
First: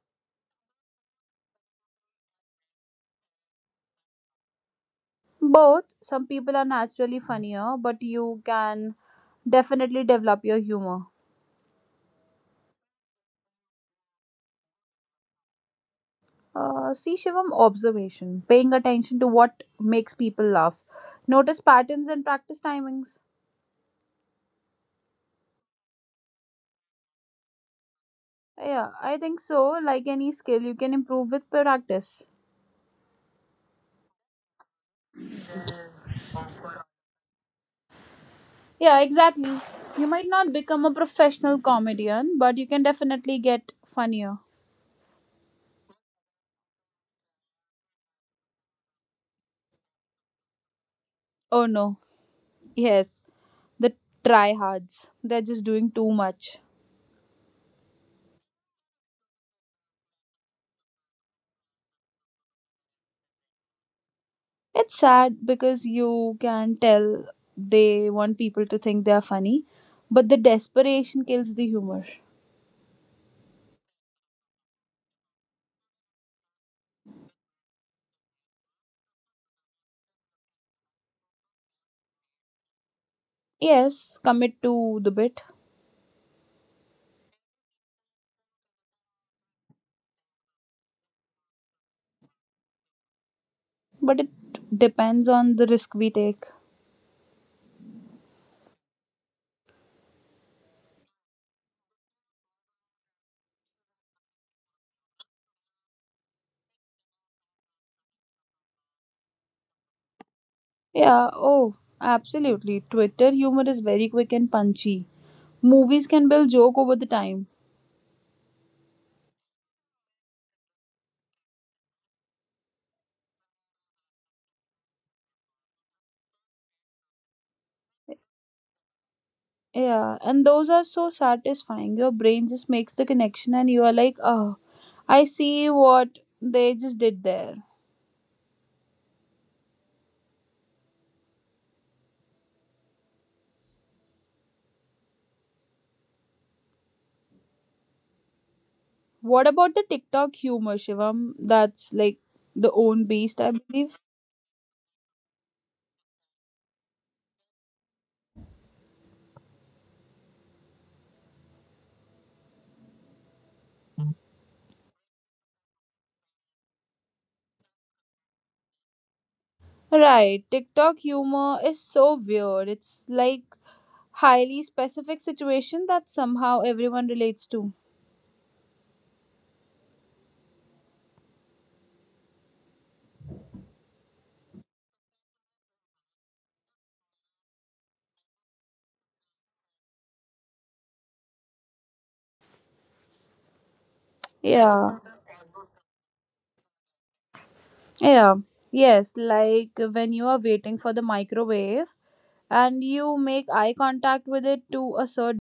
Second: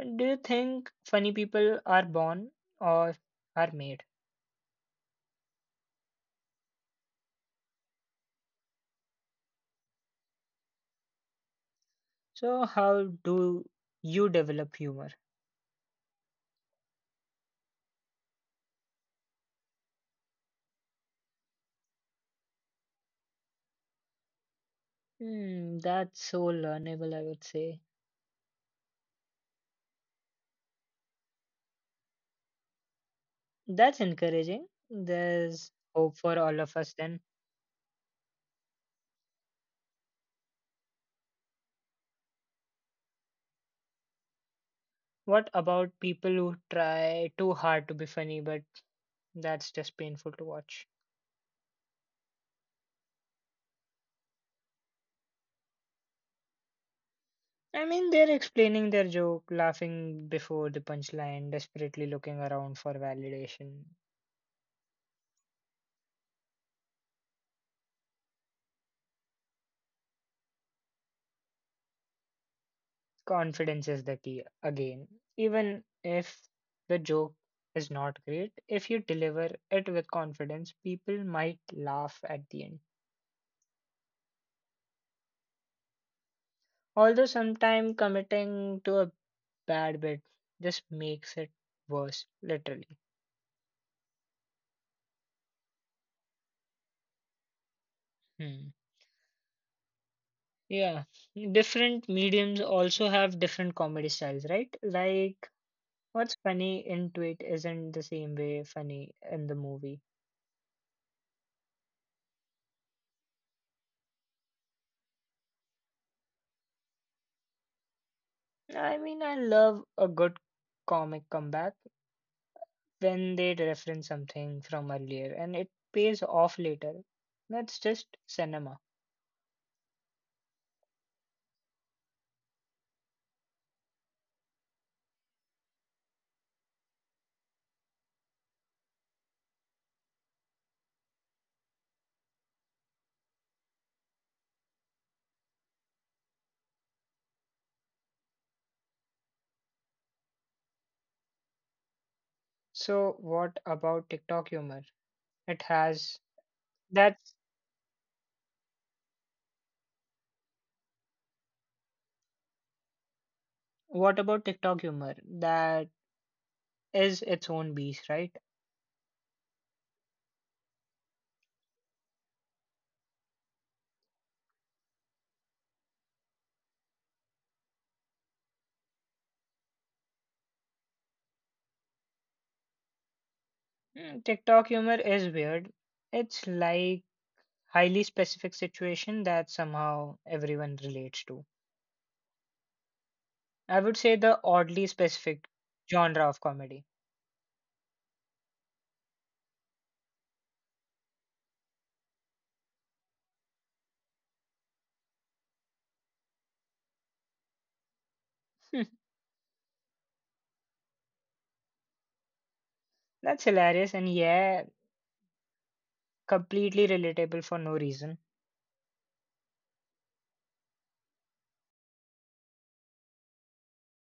Speaker 1: Do you think funny people are born or are made?
Speaker 2: Both, some people are naturally funnier, but you can definitely develop your humor.
Speaker 1: So how do you develop humor?
Speaker 2: See, Shivam, observation, paying attention to what makes people laugh. Notice patterns and practice timings.
Speaker 1: Hmm, that's so learnable, I would say.
Speaker 2: Yeah, I think so. Like any skill, you can improve with practice.
Speaker 1: That's encouraging. There's hope for all of us then.
Speaker 2: Yeah, exactly. You might not become a professional comedian, but you can definitely get funnier.
Speaker 1: What about people who try too hard to be funny but that's just painful to watch.
Speaker 2: Oh no. Yes, the tryhards. They're just doing too much.
Speaker 1: I mean, they're explaining their joke, laughing before the punchline, desperately looking around for validation.
Speaker 2: It's sad because you can tell they want people to think they are funny, but the desperation kills the humor.
Speaker 1: Confidence is the key again. Even if the joke is not great, if you deliver it with confidence, people might laugh at the end.
Speaker 2: Yes, commit to the bit,
Speaker 1: Although sometimes committing to a bad bit just makes it worse, literally.
Speaker 2: but it depends on the risk we take.
Speaker 1: Hmm. Yeah, different mediums also have different comedy styles, right? Like what's funny into it isn't the same way funny in the movie.
Speaker 2: Yeah, oh, absolutely. Twitter humor is very quick and punchy. Movies can build joke over the time.
Speaker 1: I mean, I love a good comic comeback when they reference something from earlier and it pays off later. That's just cinema.
Speaker 2: Yeah, and those are so satisfying. Your brain just makes the connection and you are like, oh,
Speaker 1: So, what about
Speaker 2: I
Speaker 1: TikTok humor? It
Speaker 2: see
Speaker 1: has. That's.
Speaker 2: what they just did there.
Speaker 1: What about TikTok humor? That is its own beast, right?
Speaker 2: What about the TikTok humor, Shivam? That's like the own beast, I believe.
Speaker 1: Mm, TikTok humor is weird. It's
Speaker 2: Right. TikTok
Speaker 1: like
Speaker 2: humor is so weird. It's like
Speaker 1: highly
Speaker 2: highly specific
Speaker 1: specific
Speaker 2: situation that somehow everyone relates
Speaker 1: situation
Speaker 2: to.
Speaker 1: that somehow everyone relates to. I would say the oddly specific
Speaker 2: Yeah.
Speaker 1: genre of comedy.
Speaker 2: Yeah. Yes, like when you are waiting for the microwave and you make eye contact with it to a certain
Speaker 1: That's hilarious and yeah, completely relatable for no reason.